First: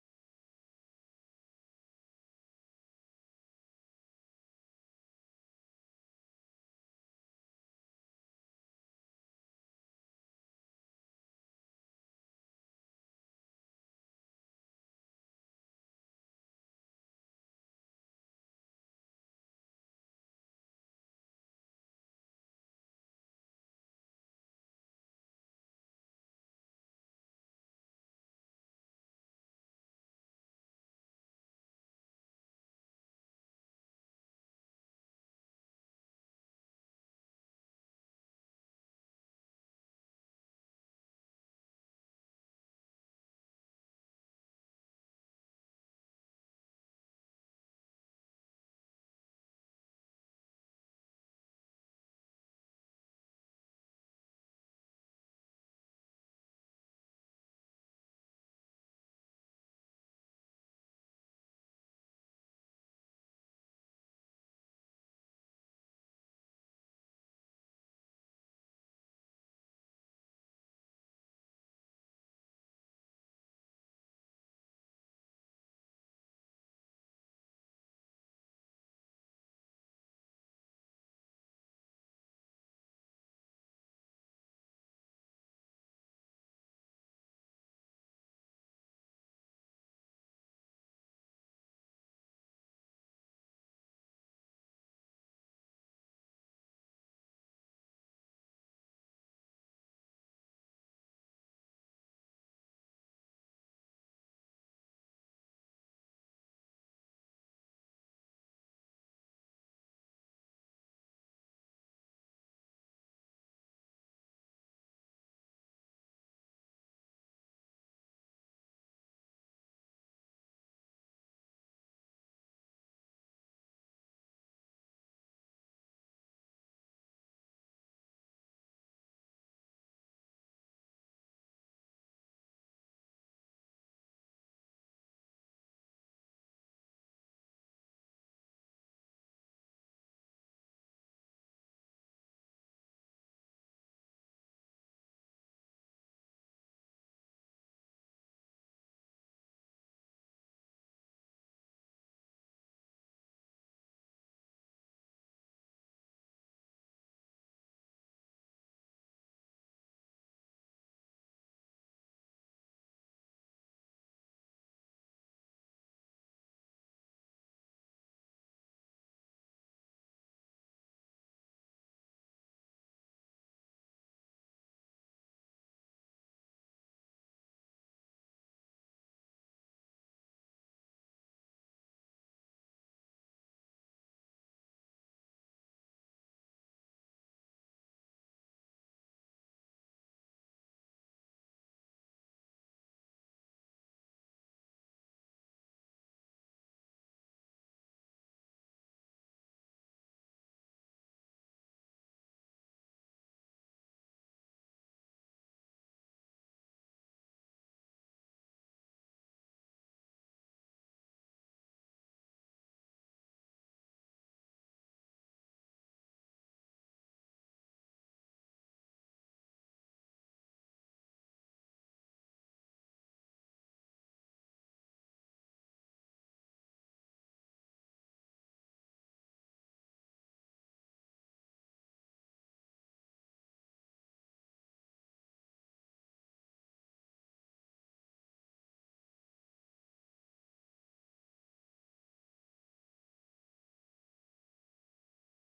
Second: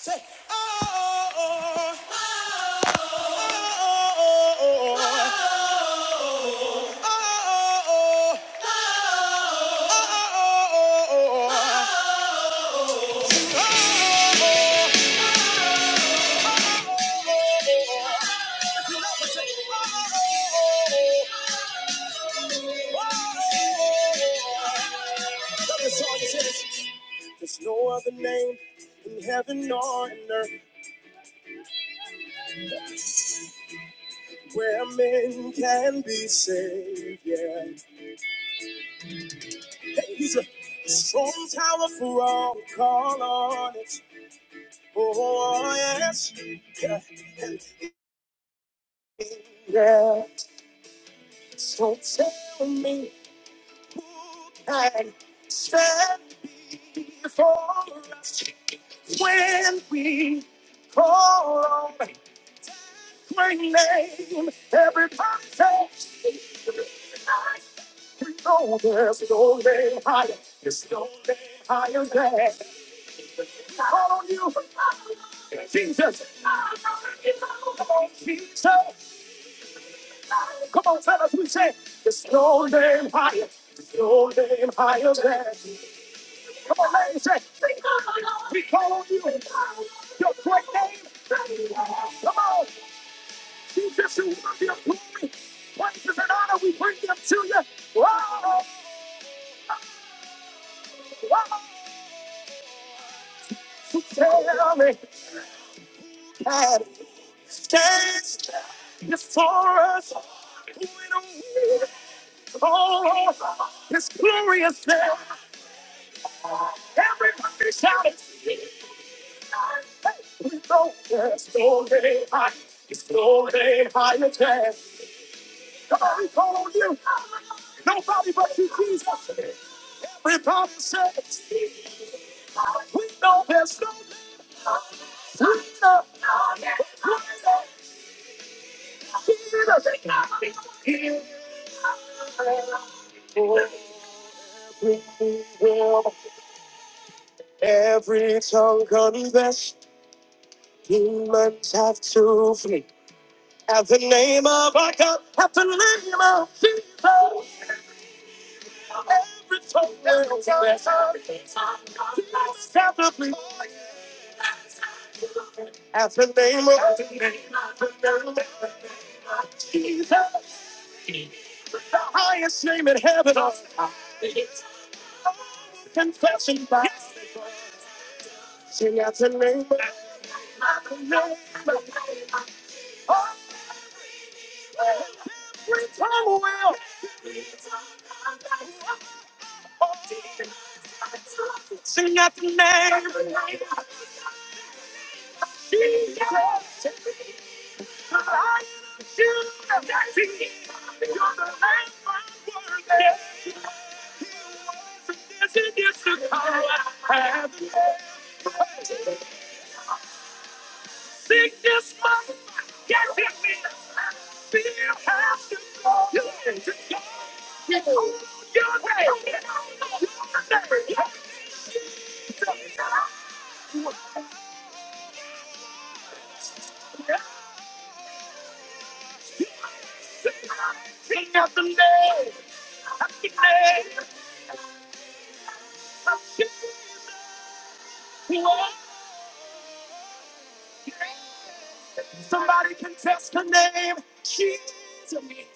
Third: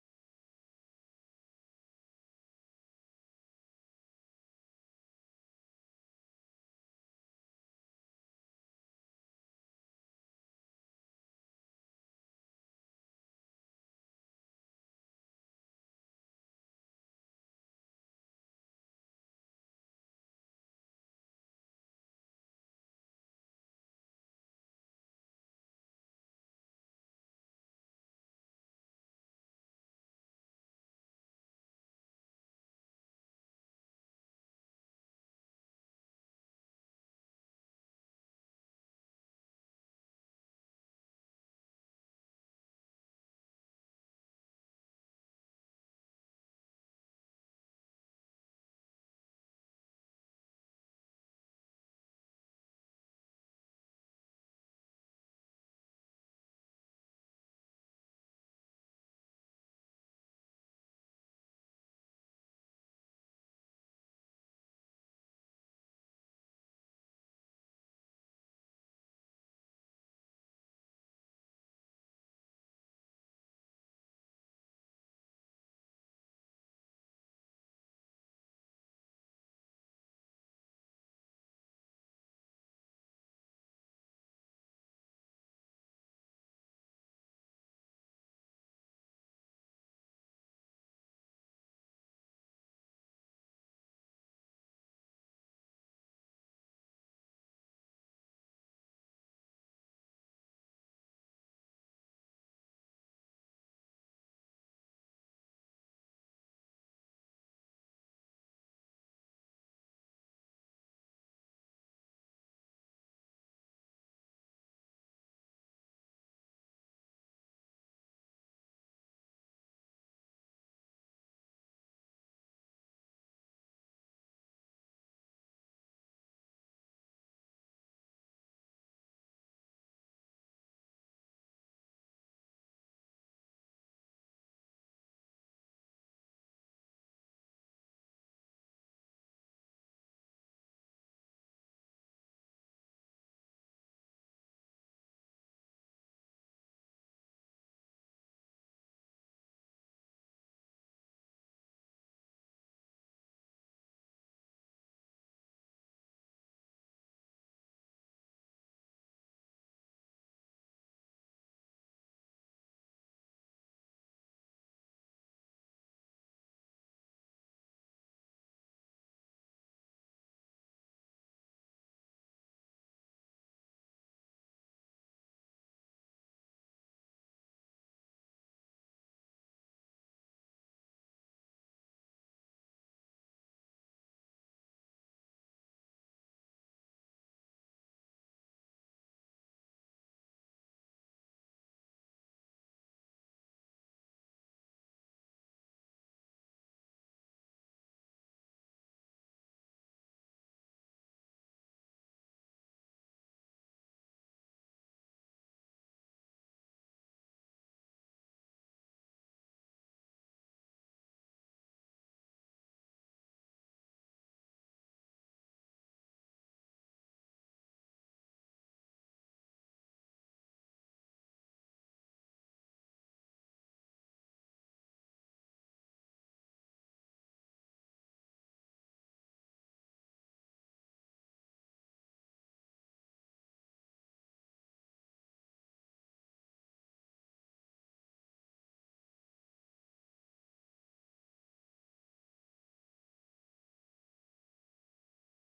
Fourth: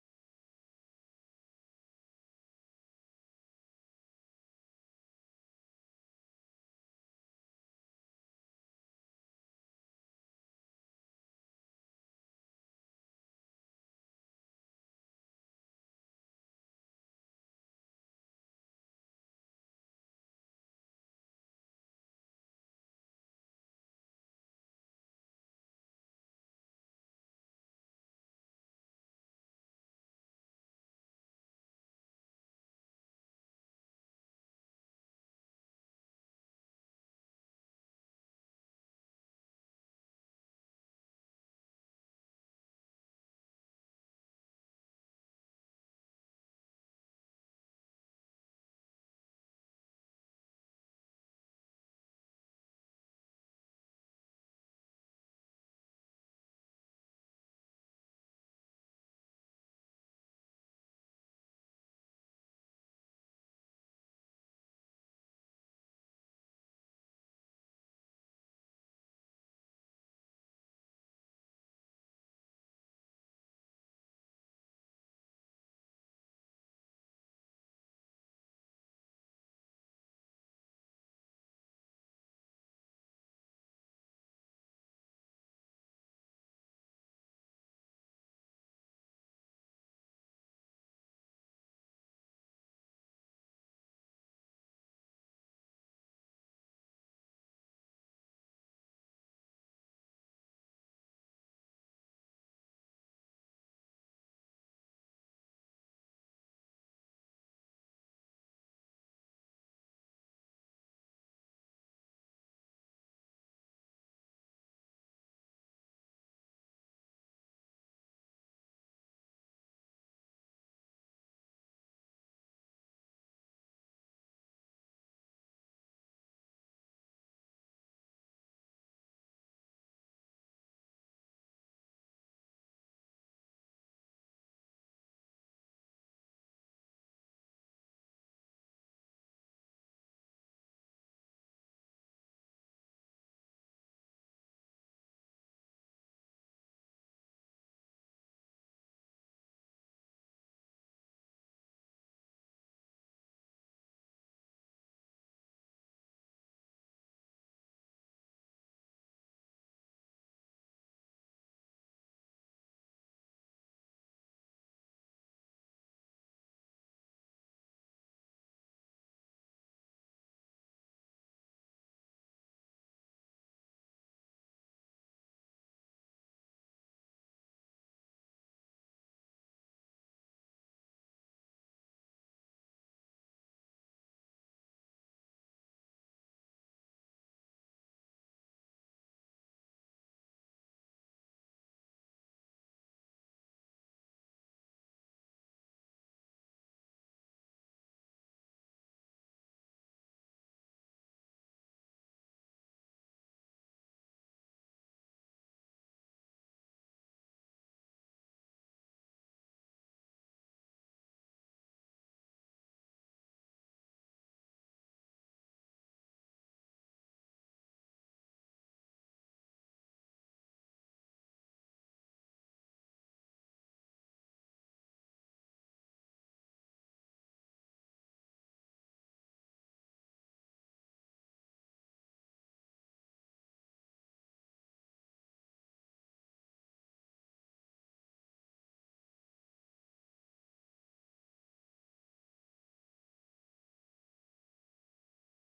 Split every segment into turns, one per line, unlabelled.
Say, oh, oh, oh, oh, oh, oh, oh, oh, oh, oh, oh. There's no other name in heaven or in earth where men can be saved. Yeah, hey, he's a strong tower for all who call on it. Oh yes, yeah. Yeah. So tell me, and before when we call on my name, everybody says, We know there's no name higher. There's no name higher than. Call on you, Jesus. Come on, Jesus. Come on, tell us. we say, there's no name higher. There's no name higher than. Come on, ladies, say, we call on you. Your great name. Come on, Jesus, you worthy of glory, praises and honor. We bring them to you. Oh, oh, so tell me, stands before us. Who in a world? Oh, His glorious name. Everybody shout it. Hey, we know there's no name high. It's no name higher than. Come on, we call on you. Nobody but you, Jesus. Everybody says, we know there's no leader. If I got have to leave you now, Jesus, every token, every time, At the name of the name of the name of the name of Jesus, the highest name in heaven on high. Confession by Sing out the name of the name of the name of every tongue will. Sing. Jesus. Sickness must get it. Fear has to go. You need to go. You're King of the day, happy day. Somebody can test her name. She's amazing.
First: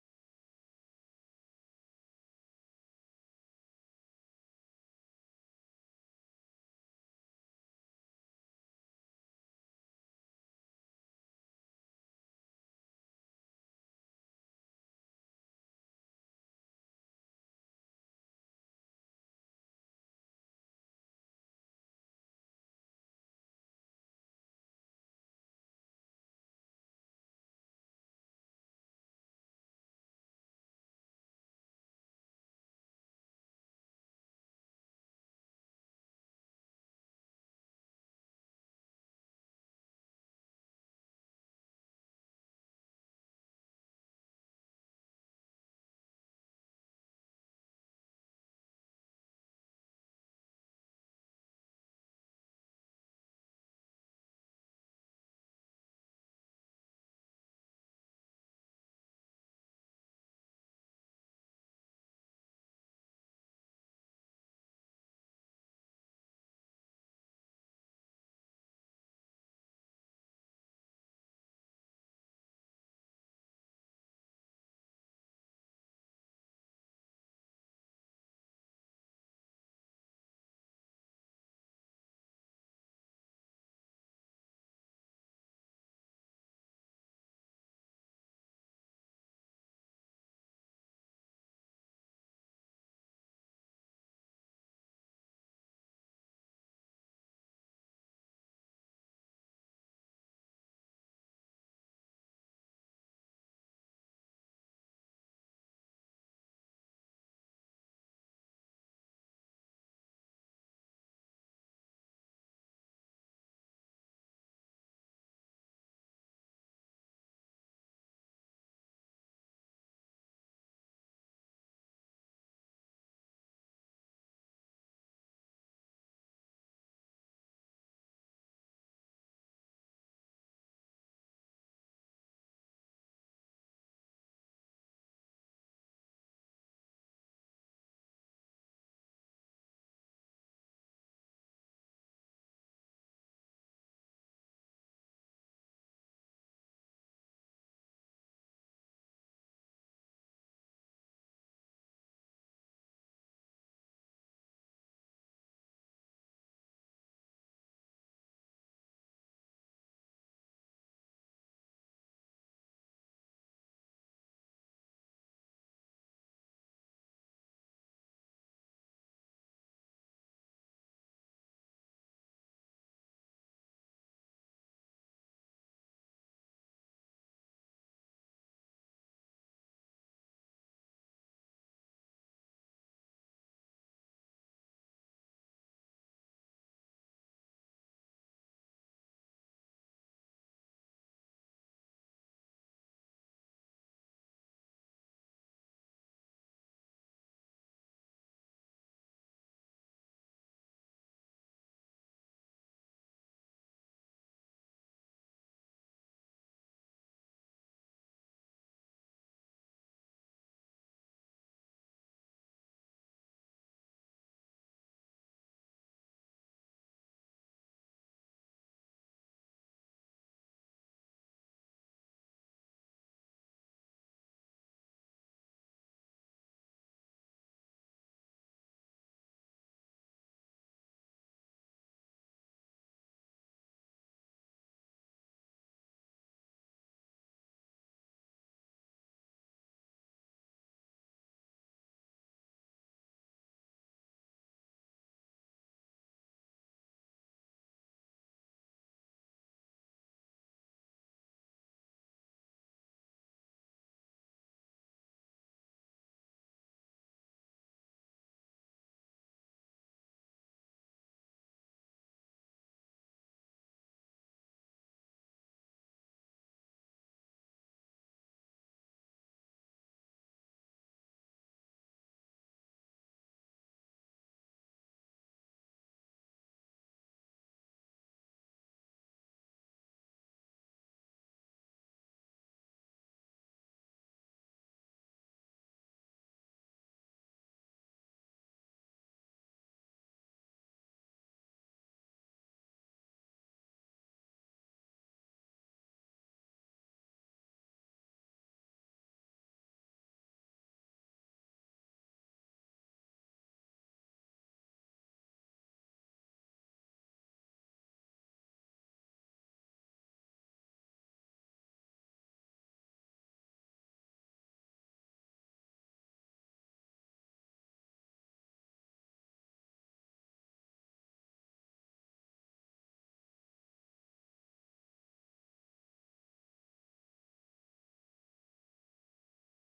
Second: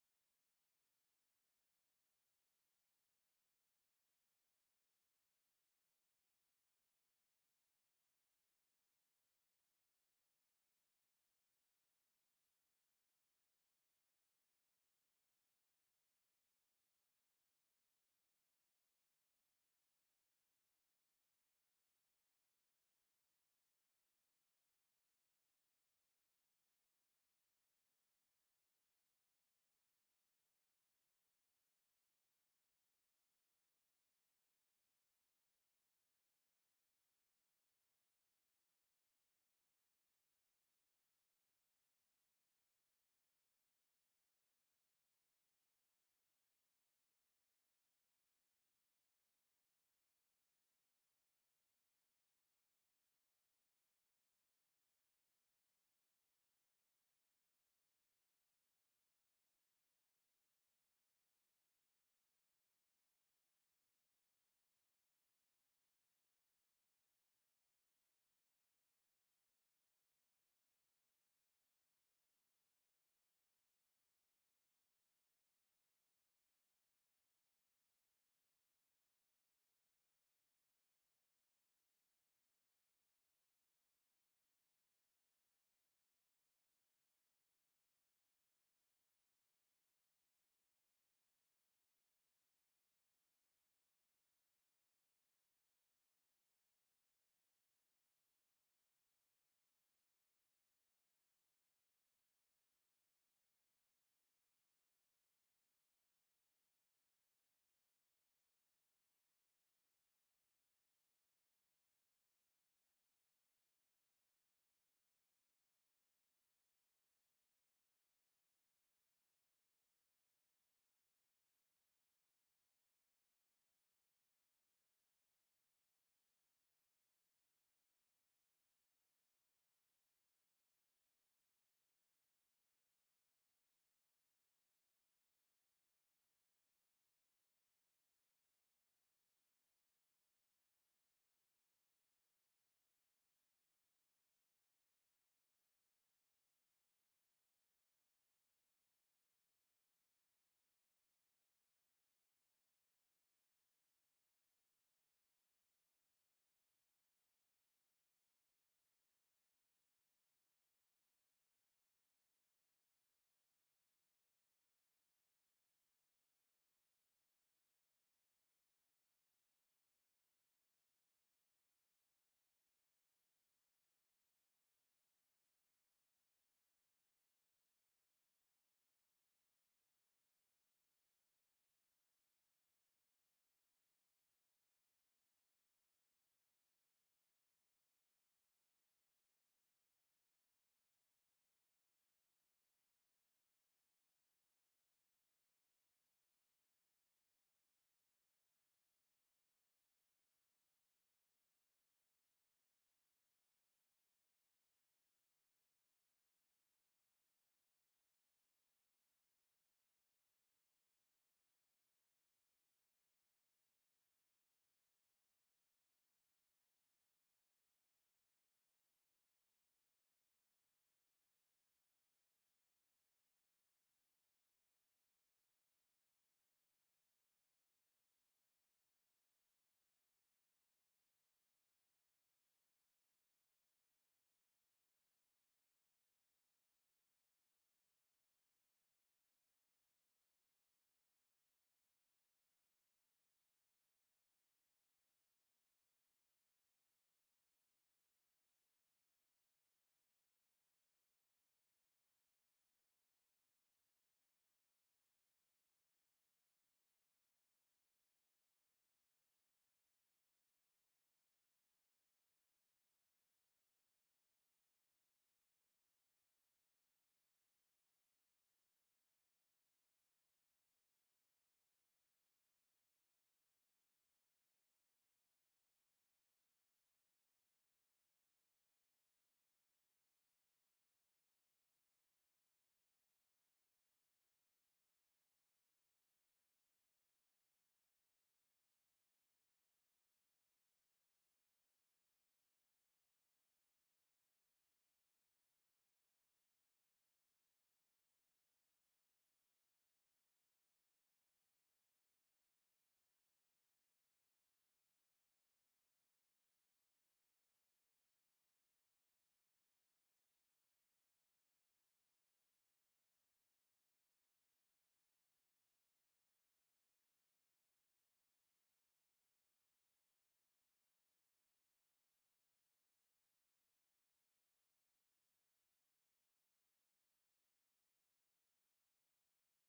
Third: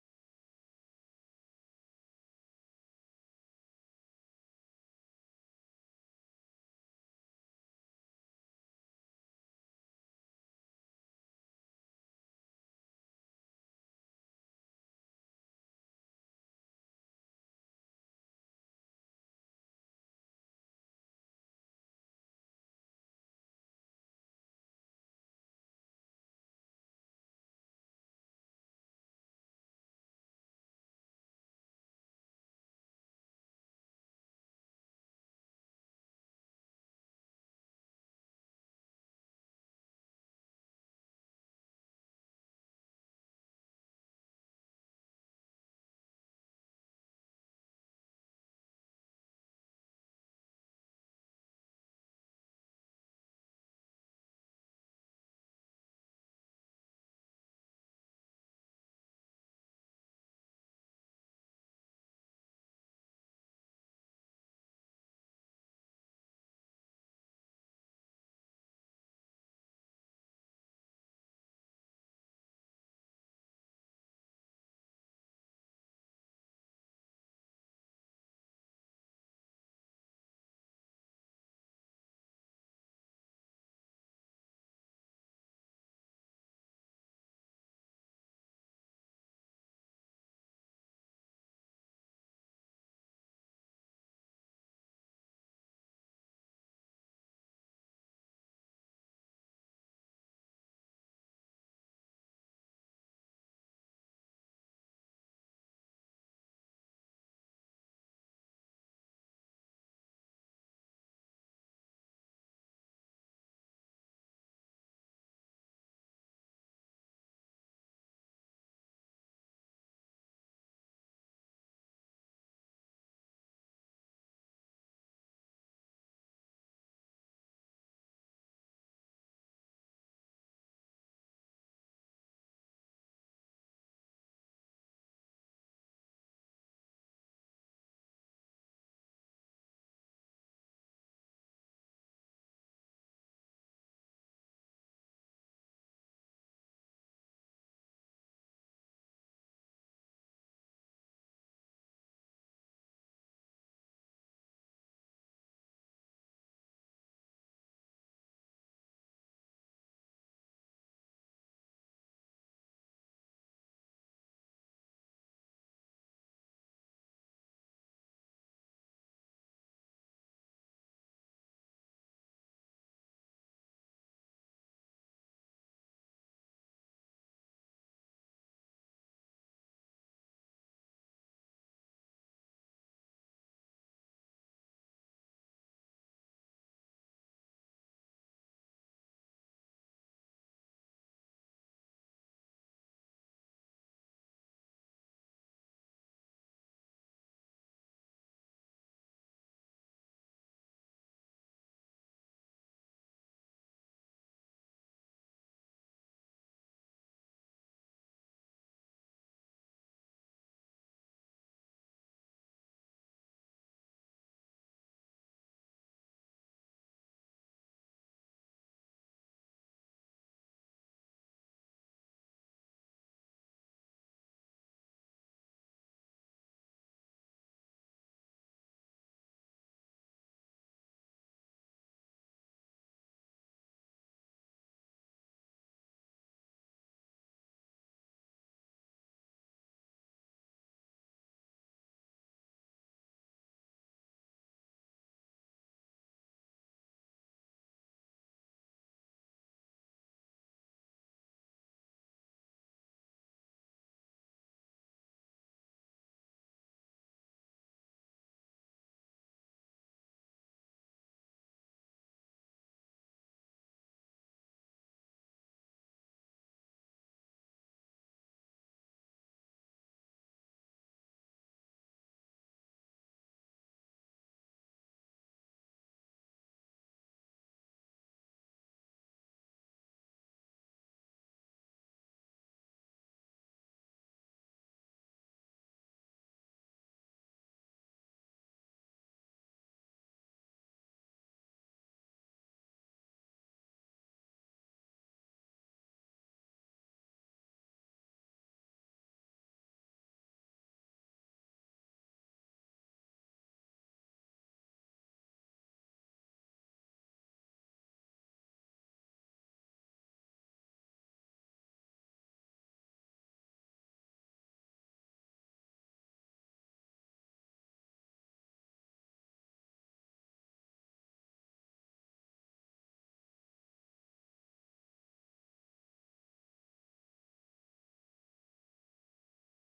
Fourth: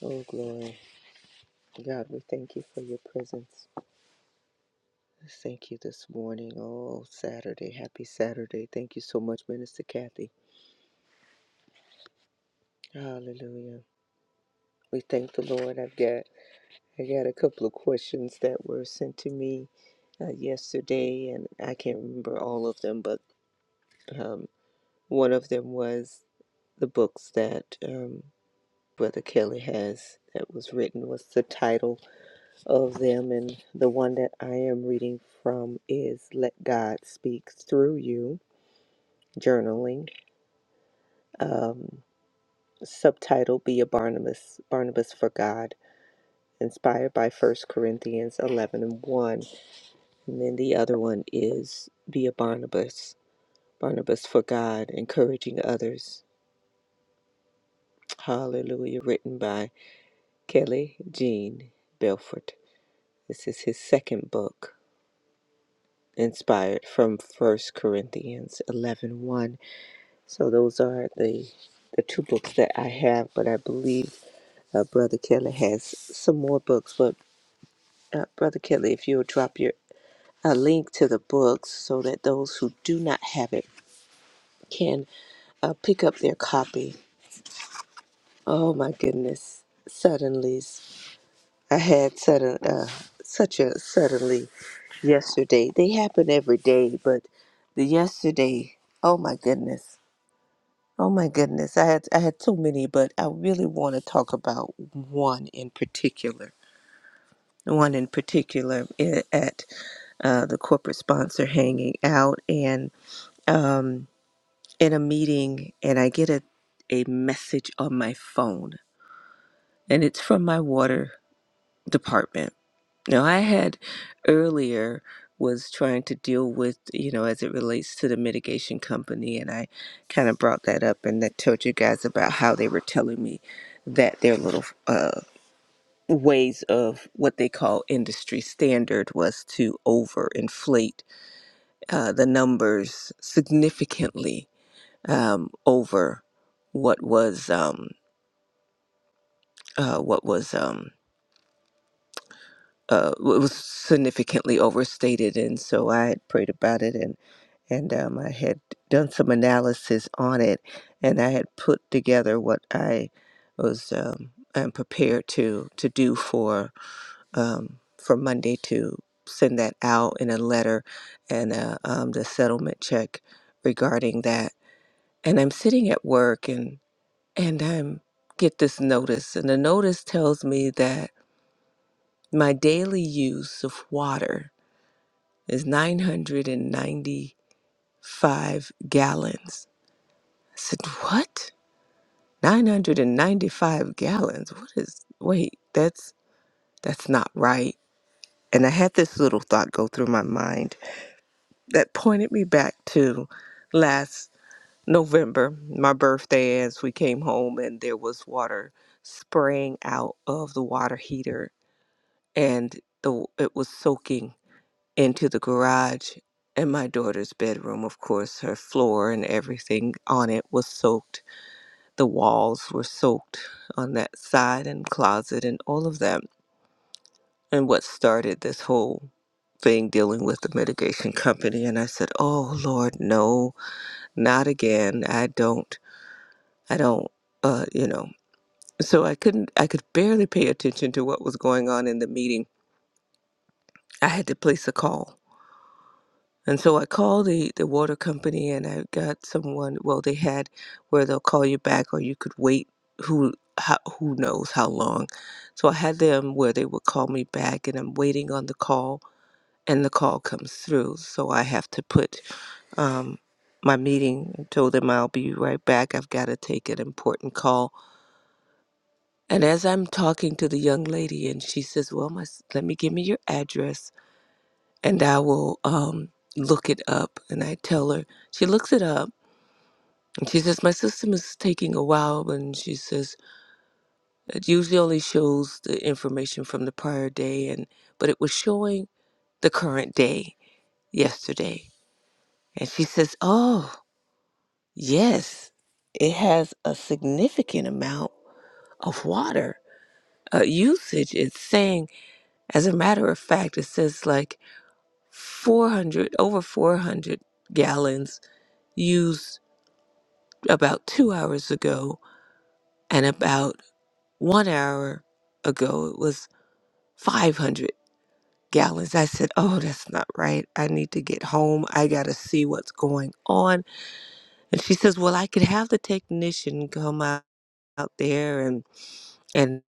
Oh, glory. God, we thank you for your presence. Thank you this morning. Oh, Saturday. Happy Saturday. Thank you so much, Minister Kathy. Hallelujah. We thank the Lord. I've got I got a couple of questions that were sent to me uh, yesterday, and I can't remember all of them, but um, one of them was the books that um, Brother Kelly has that was written. What's the title? of them. And the one that I am reading from is Let God Speak Through You Journaling. Um, subtitle Be a Barnabas, Barnabas for God, inspired by First Corinthians 11 and 1. And then the other one is Be a Barnabas, Barnabas for God, encouraging others. Hallelujah, written by Kelly Jean Belford. This is his second book, inspired from First Corinthians eleven one. So those are the the two books that I have, but I believe uh, Brother Kelly has some more books. But uh, Brother Kelly, if you'll drop your a link to the books so that those who do not have it can uh, pick up their copy. Oh my goodness! Suddenly, I had sudden uh, such a suddenly yesterday. They happen every day, but the yesterday. Oh my goodness! Oh my goodness, I had I had so many, but I really want to talk about one in particular. One in particular i- at uh, the corporate sponsor hanging out and um, in a meeting, and I get a a message on my phone, and it's from my water department Now, I had earlier was trying to deal with, you know, as it relates to the mitigation company, and I kind of brought that up and that told you guys about how they were telling me that their little uh, ways of what they call industry standard was to overinflate uh, the numbers significantly um, over what was um, uh, what was um, uh, what was significantly overstated, and so I had prayed about it and and um, I had done some analysis on it, and I had put together what I was um, am prepared to to do for um, for Monday to send that out in a letter and uh, um, the settlement check regarding that. And I'm sitting at work, and and I'm get this notice, and the notice tells me that my daily use of water is 995 gallons I said, "What? 995 gallons? What is Wait, that's that's not right." And I had this little thought go through my mind that pointed me back to last November, my birthday as we came home and there was water spraying out of the water heater and the it was soaking into the garage and my daughter's bedroom, of course, her floor and everything on it was soaked the walls were soaked on that side and closet and all of that. And what started this whole thing dealing with the mitigation company. And I said, Oh Lord, no, not again. I don't, I don't, uh, you know. So I couldn't, I could barely pay attention to what was going on in the meeting. I had to place a call And so I called the, the water company and I got someone, well, they had where they'll call you back or you could wait who how, who knows how long. So I had them where they would call me back and I'm waiting on the call and the call comes through. So I have to put um, my meeting and told them I'll be right back. I've got to take an important call. And as I'm talking to the young lady and she says, well, my, s- let me give me your address and I will um, look it up. And I tell her, she looks it up, and she says, My system is taking a while. And she says, It usually only shows the information from the prior day, and but it was showing the current day yesterday. And she says, Oh, yes, it has a significant amount of water uh, usage. It's saying, as a matter of fact, it says like 400, over 400 gallons used about two hours ago, and about one hour ago, it was 500 gallons. I said, Oh, that's not right. I need to get home. I got to see what's going on. And she says, Well, I could have the technician come out, out there and, and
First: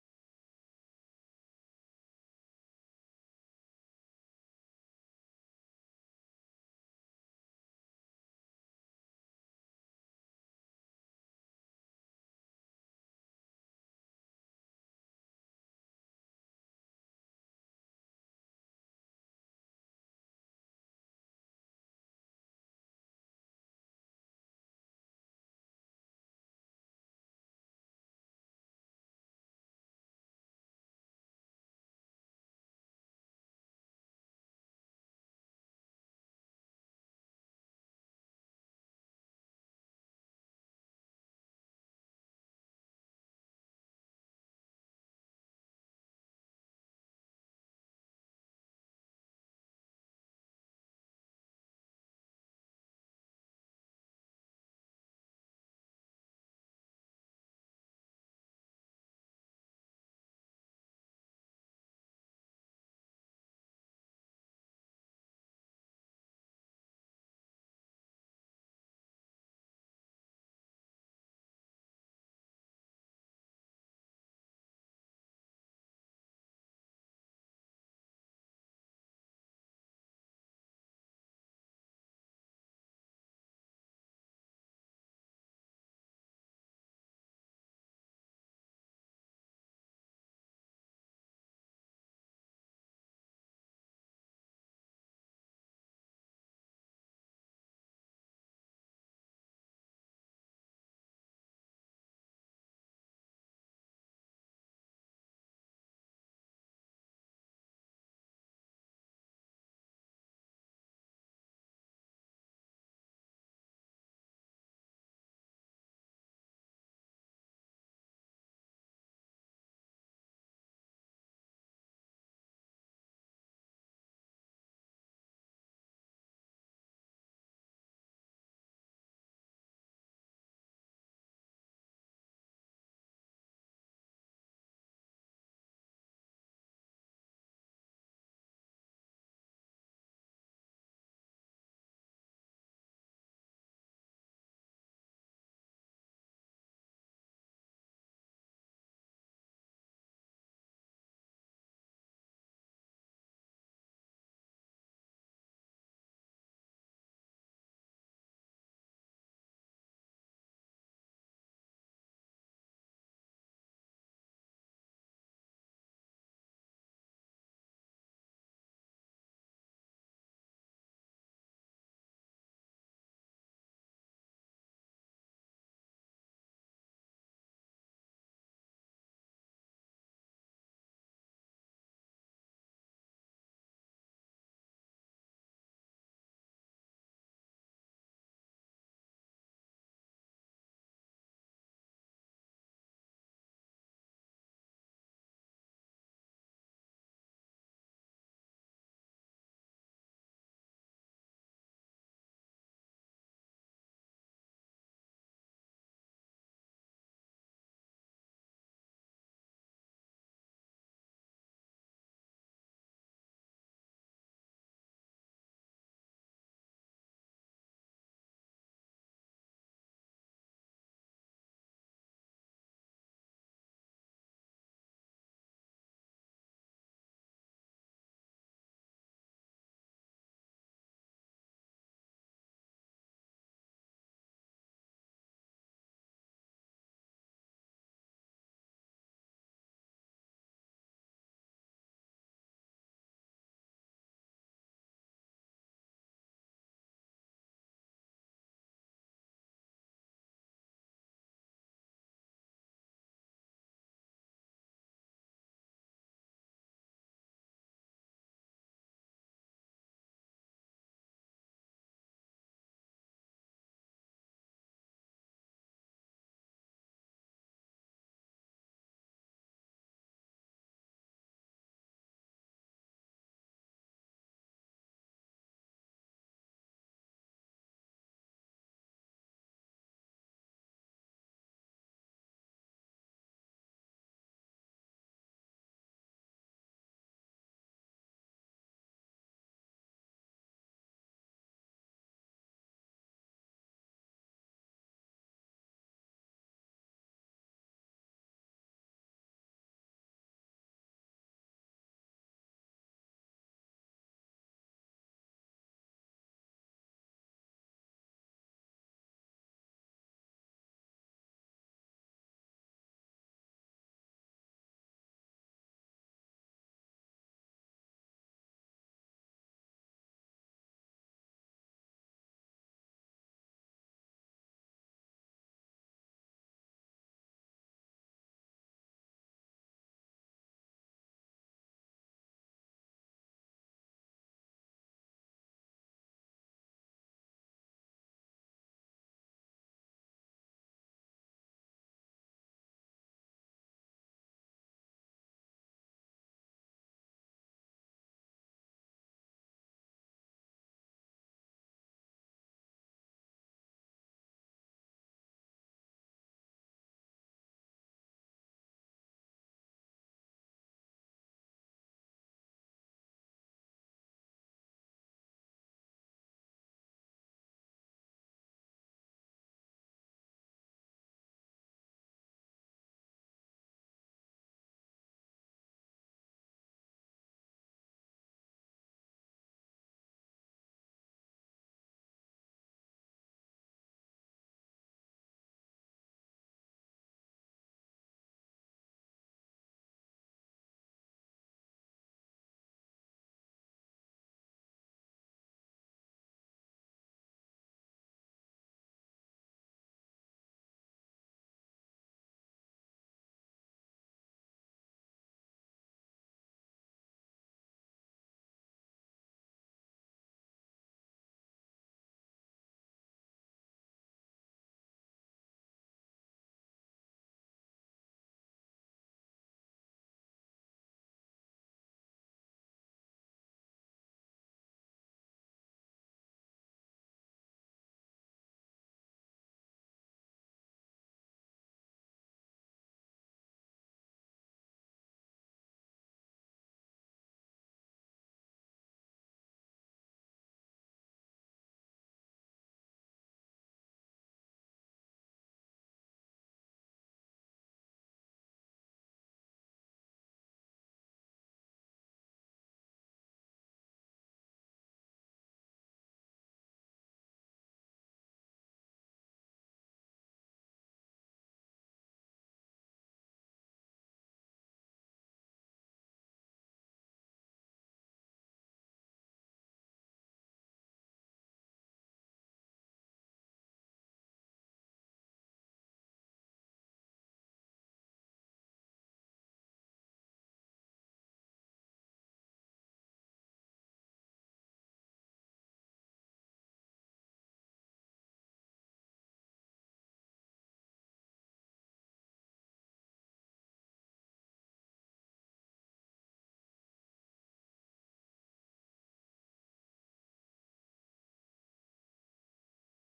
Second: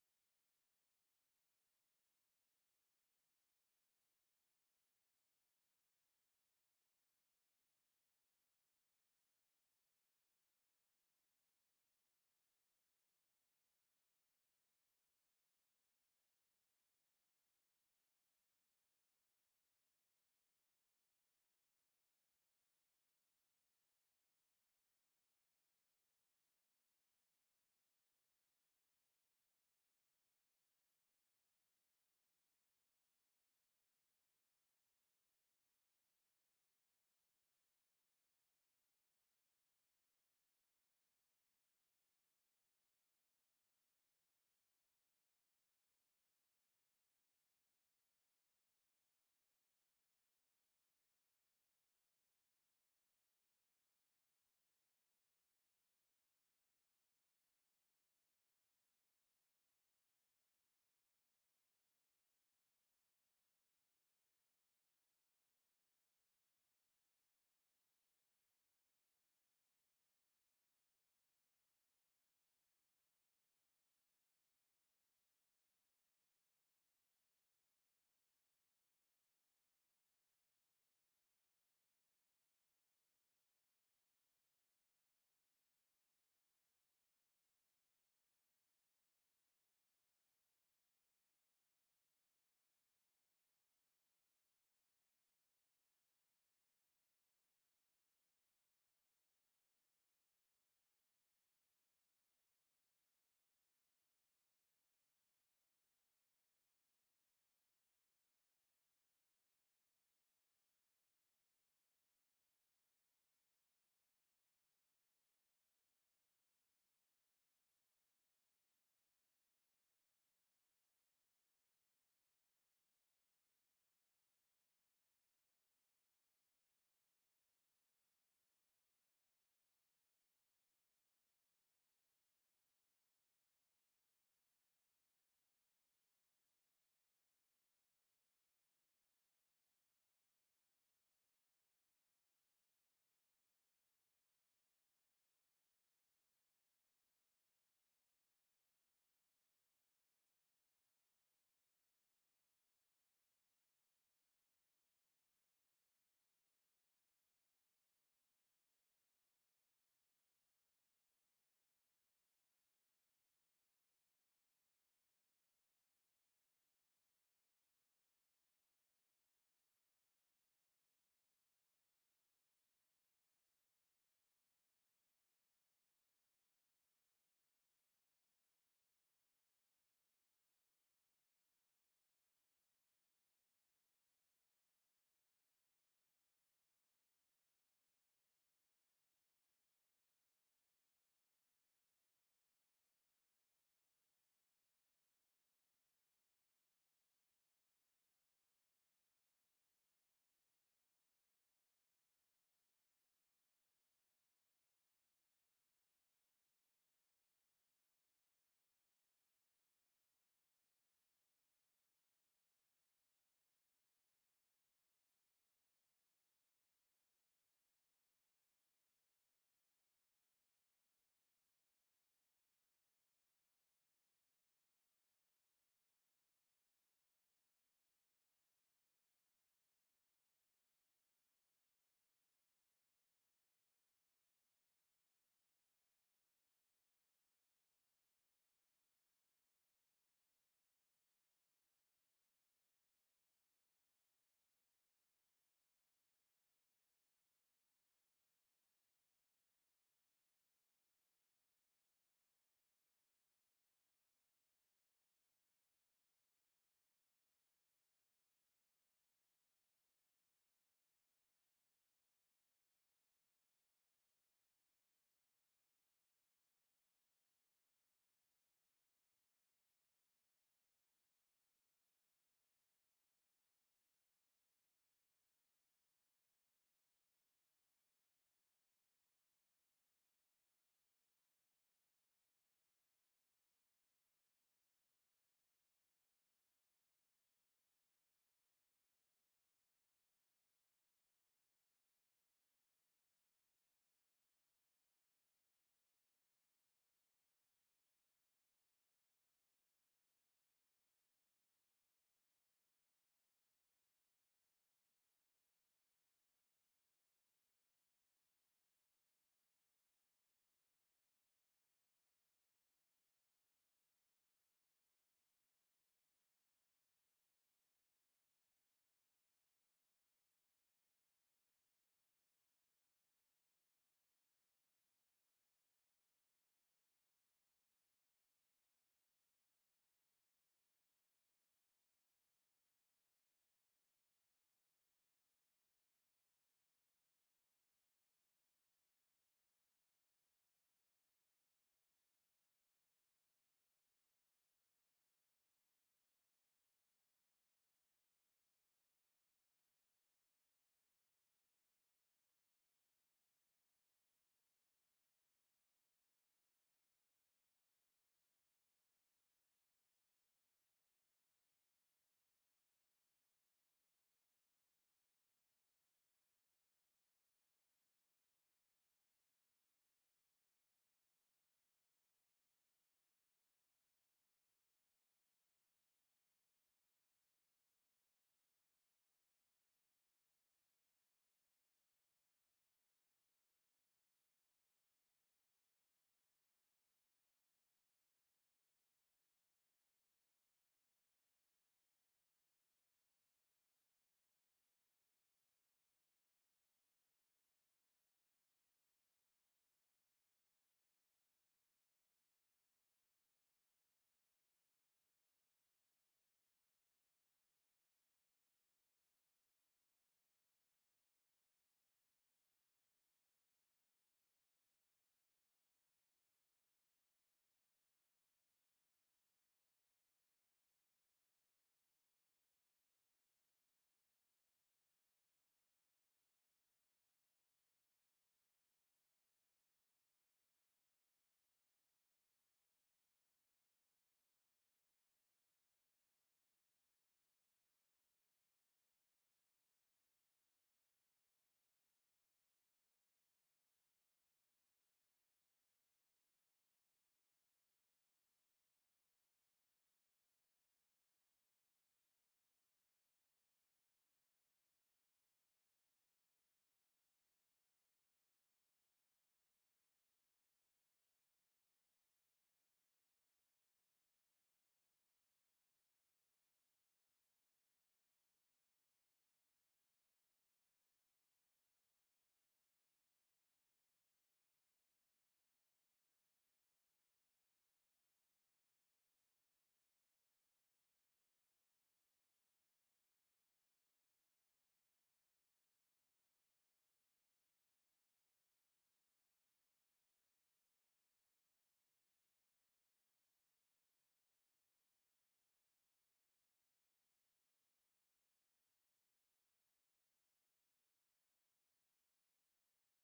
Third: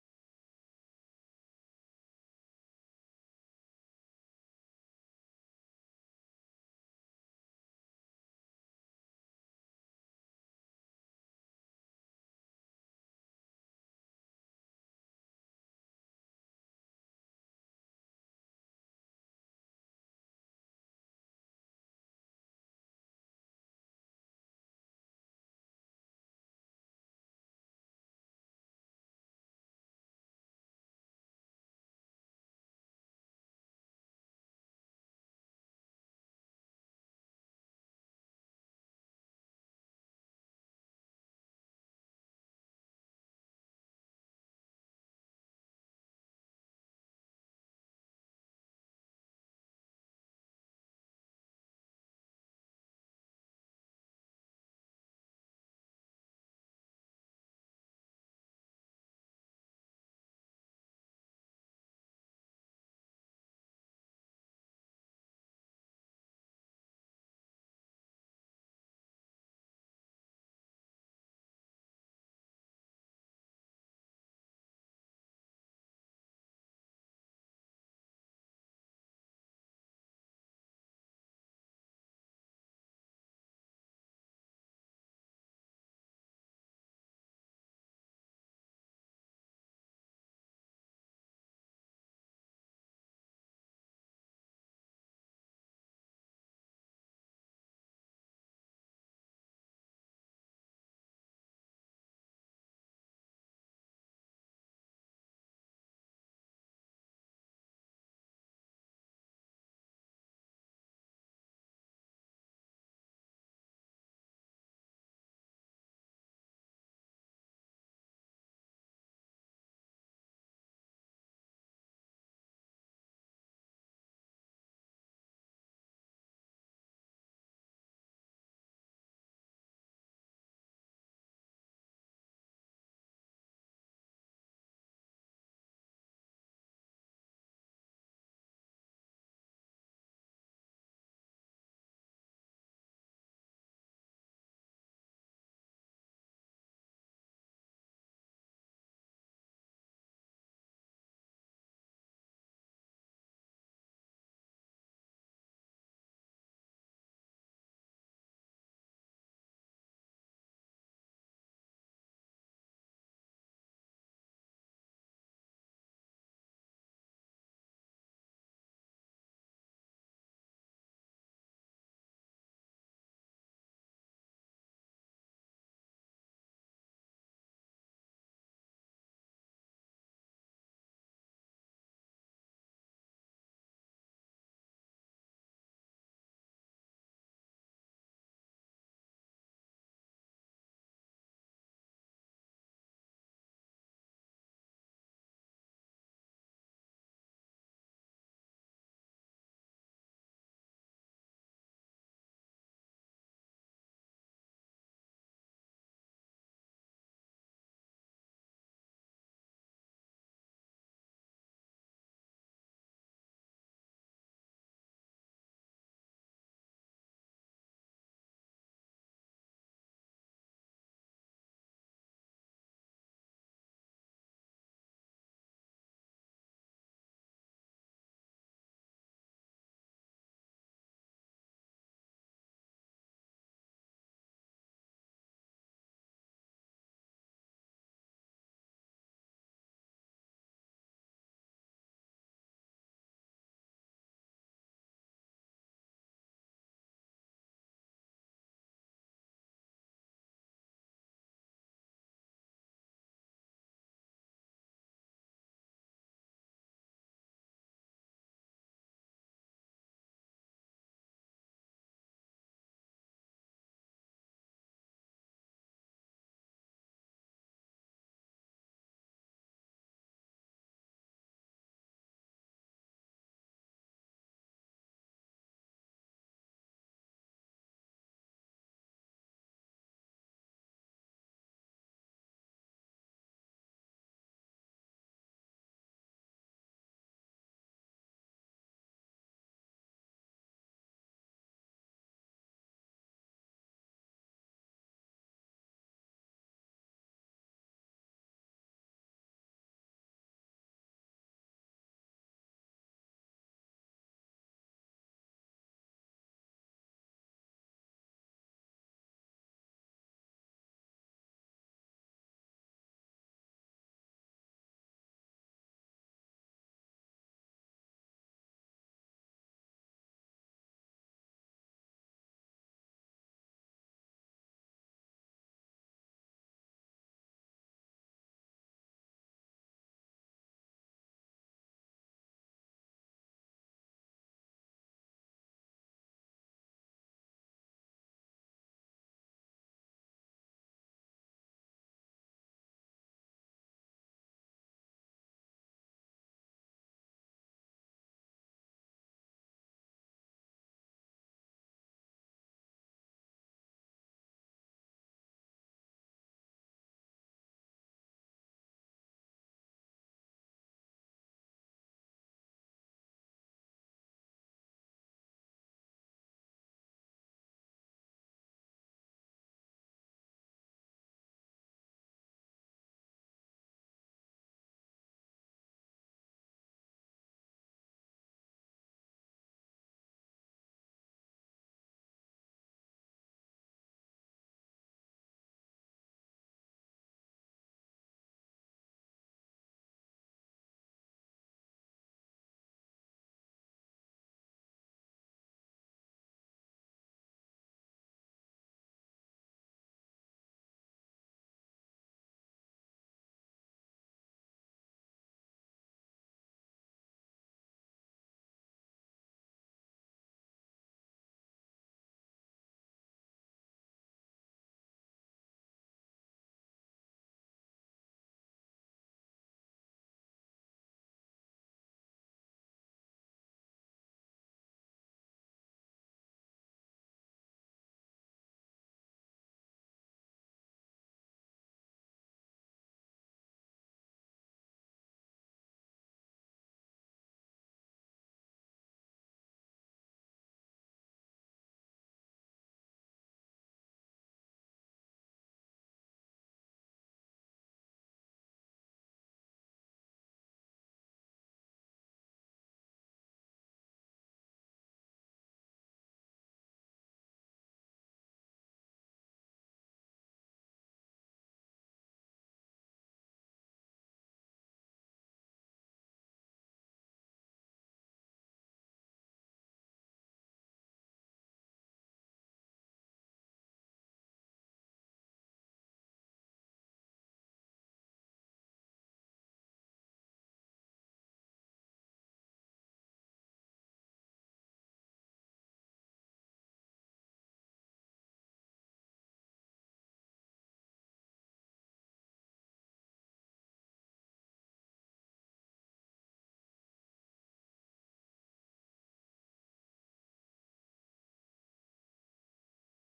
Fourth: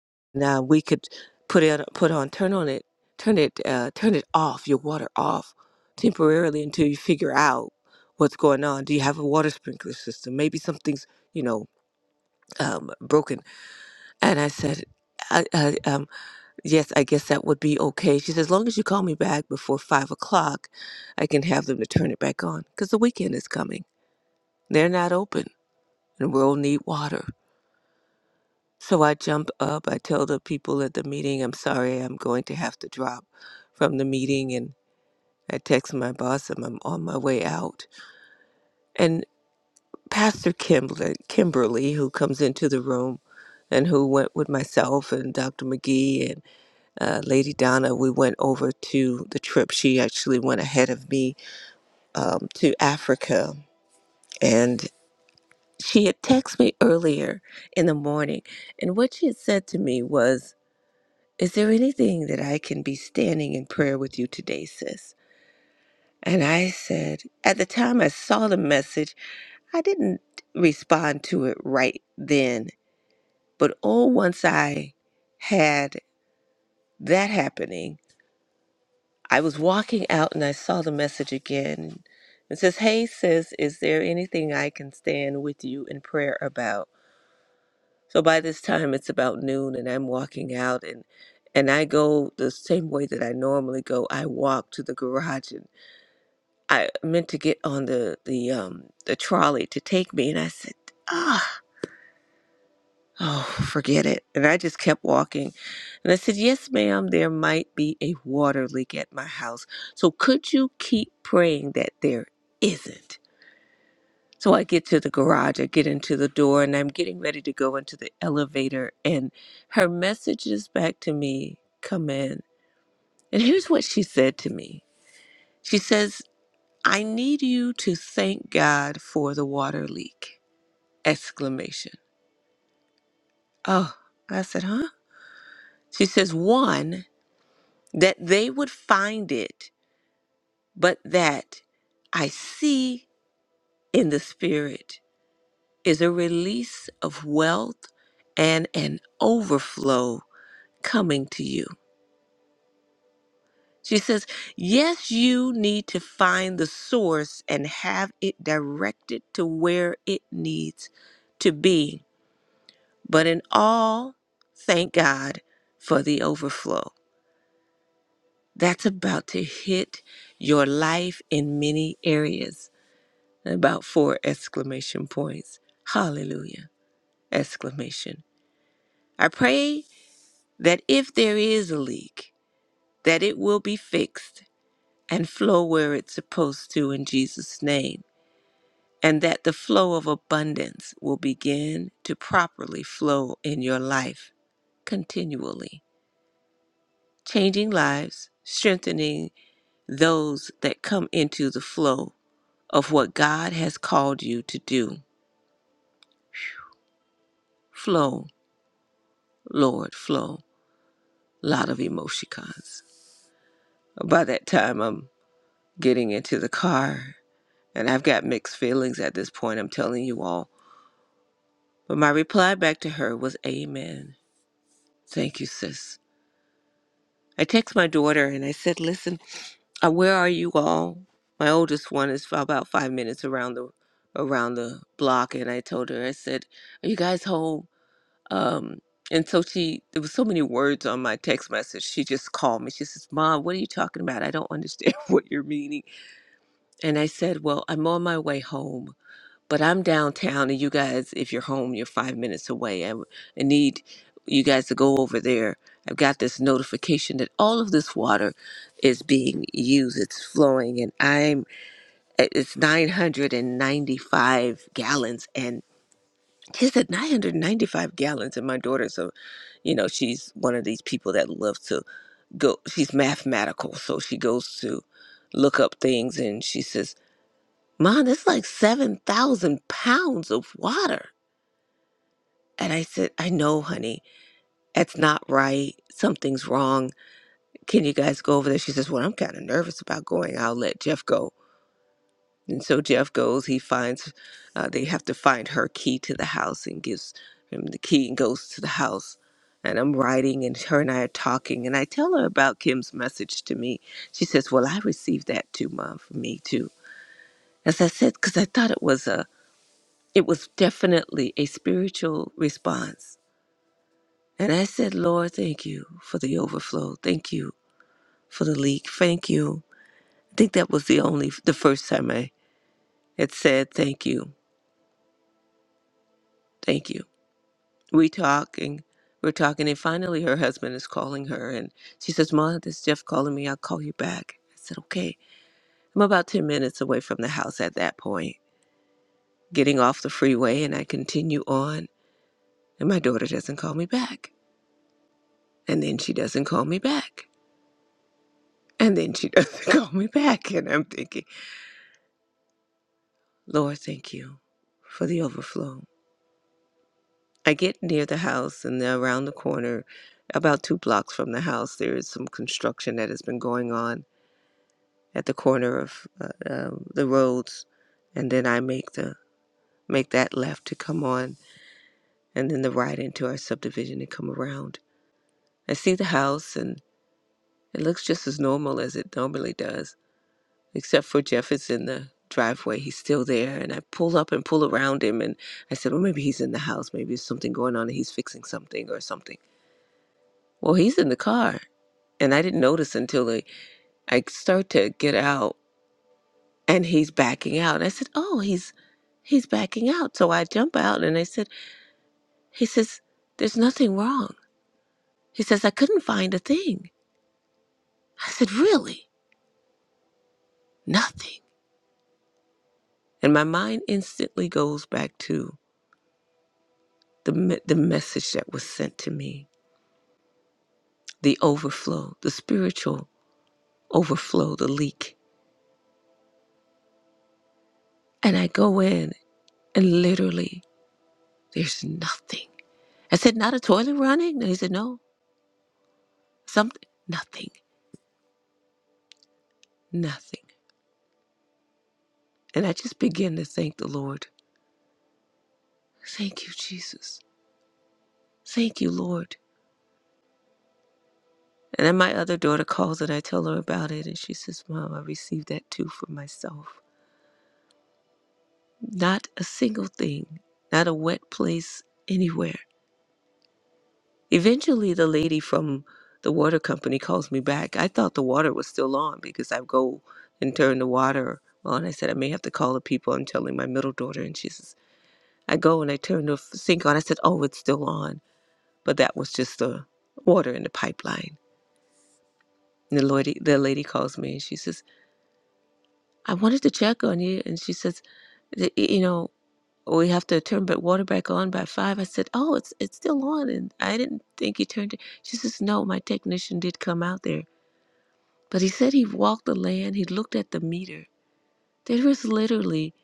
uh, we could put it, put on, turn on it, turn it, uh, turn it off, your water off temporarily until you figure out what's going on. Do you have a water sprinkler system? Maybe something's, you know, um, broken And I said, I, I, um, yes, I guess that would be okay. She says, as long as you call me back before five o'clock, I can have them to turn it back on because the weekend is coming. They're not open and we'll need water. So I jump up. I tell the people at the meeting, I'm sorry, I'm going to have to drop from the meeting. And I text my boss, I'm, I'm on my way out. And Pastor Kimberly, Kimberly, who comes into the room and who went with myself and Dr. McGee uh, Lady Donna, we went over to the trip. She actually went ahead of me um, to Africa. And she had texted me earlier in the morning. And what she had said to me was, Is there anything that I can be standing in prayer with you today, sis? And I said, At the time I saw the message, I didn't respond to it right then. But oh, once I had that happening, I was walking out and I saw the message again. It says, Hey, sis, is there anything I can stand with you in prayer about? So by this time, it's about noon and I'm walking out and and I go the same way that I normally go. I walk to the garage and I meant to get on the the um the trolley to take me and I said, "Ah." Oh, forget it. And I just kept walking. And I said, Yes, ma'am, there might be a water leak at my house. So could you keep praying that there isn't? So I get to the garage, I get into the door, and I'm getting ready to go into the elevator. And her messages back to me come in. And here's what she said to me She says, I need you to thank God for the water leak! Exclamation. Oh, I said, Huh? She says, One. that they would find it, but that I see in the Spirit is a release of wealth and an overflow coming to you. She says, Yes, you need to find the source and have it directed to where it needs to be. But in all, thank God for the overflow. That's about to hit your life in many areas. about four exclamation points. Hallelujah! Exclamation. I pray that if there is a leak, that it will be fixed and flow where it's supposed to in Jesus' name, and that the flow of abundance will begin to properly flow in your life continually, changing lives, strengthening those that come into the flow of what God has called you to do. Flow, Lord, flow. a lot of emoticons. By that time, I'm getting into the car, and I've got mixed feelings at this point, I'm telling you all. But my reply back to her was, Amen. Thank you, sis. I text my daughter and I said, Listen, uh, where are you all? My oldest one is about five minutes around the around the block, and I told her, I said, Are you guys home? Um, and so she, there was so many words on my text message. She just called me. She says, "Mom, what are you talking about? I don't understand what you're meaning." And I said, Well, I'm on my way home, but I'm downtown, and you guys, if you're home, you're five minutes away. I, I need you guys to go over there. I've got this notification that all of this water is being used. It's flowing, and I'm it's 995 gallons, and she said 995 gallons. And my daughter, so you know, she's one of these people that loves to go. She's mathematical, so she goes to look up things, and she says Mom, that's like 7,000 pounds of water. And I said, I know, honey. That's not right. Something's wrong. Can you guys go over there? She says, Well, I'm kind of nervous about going. I'll let Jeff go. And so Jeff goes. He finds, uh, they have to find her key to the house and gives him the key and goes to the house. And I'm writing, and her and I are talking. And I tell her about Kim's message to me. She says, Well, I received that too, Mom, For me too. As I said, because I thought it was a It was definitely a spiritual response. And I said, Lord, thank you for the overflow. Thank you for the leak. Thank you. I think that was the only, the first time I had said, thank you. Thank you. We talking, we're talking, and finally her husband is calling her. And she says, Ma, this Jeff calling me. I'll call you back. I said, okay. I'm about 10 minutes away from the house at that point, getting off the freeway, and I continue on. And my daughter doesn't call me back. And then she doesn't call me back. And then she doesn't call me back. And I'm thinking, Lord, thank you for the overflow. I get near the house and then around the corner, about two blocks from the house, there is some construction that has been going on at the corner of uh, um the roads. And then I make the make that left to come on and then the right into our subdivision and come around. I see the house and it looks just as normal as it normally does except for Jeff is in the driveway. He's still there. And I pull up and pull around him. And I said, well, maybe he's in the house. Maybe there's something going on and he's fixing something or something. Well, he's in the car. And I didn't notice until I, I start to get out and he's backing out. And I said, oh, he's, he's backing out. So I jump out and I said, he says, there's nothing wrong. He says, I couldn't find a thing. I said, really? Nothing. And my mind instantly goes back to the, me- the message that was sent to me the overflow, the spiritual overflow, the leak. And I go in and literally there's nothing. I said, not a toilet running? And he said, no, something, nothing, nothing. And I just begin to thank the Lord. Thank you, Jesus. Thank you, Lord. And then my other daughter calls and I tell her about it. And she says, Mom, I received that too for myself. Not a single thing, not a wet place anywhere Eventually, the lady from the water company calls me back. I thought the water was still on because I go and turn the water on. I said, I may have to call the people. I'm telling my middle daughter, and she says, I go and I turn the f- sink on. I said, Oh, it's still on. But that was just the water in the pipeline. And the lady, the lady calls me and she says, I wanted to check on you. And she says, "Y- You know, we have to turn the water back on by five. I said, Oh, it's it's still on. And I didn't think you turned it. She says, No, my technician did come out there But he said he walked the land, he looked at the meter. There was literally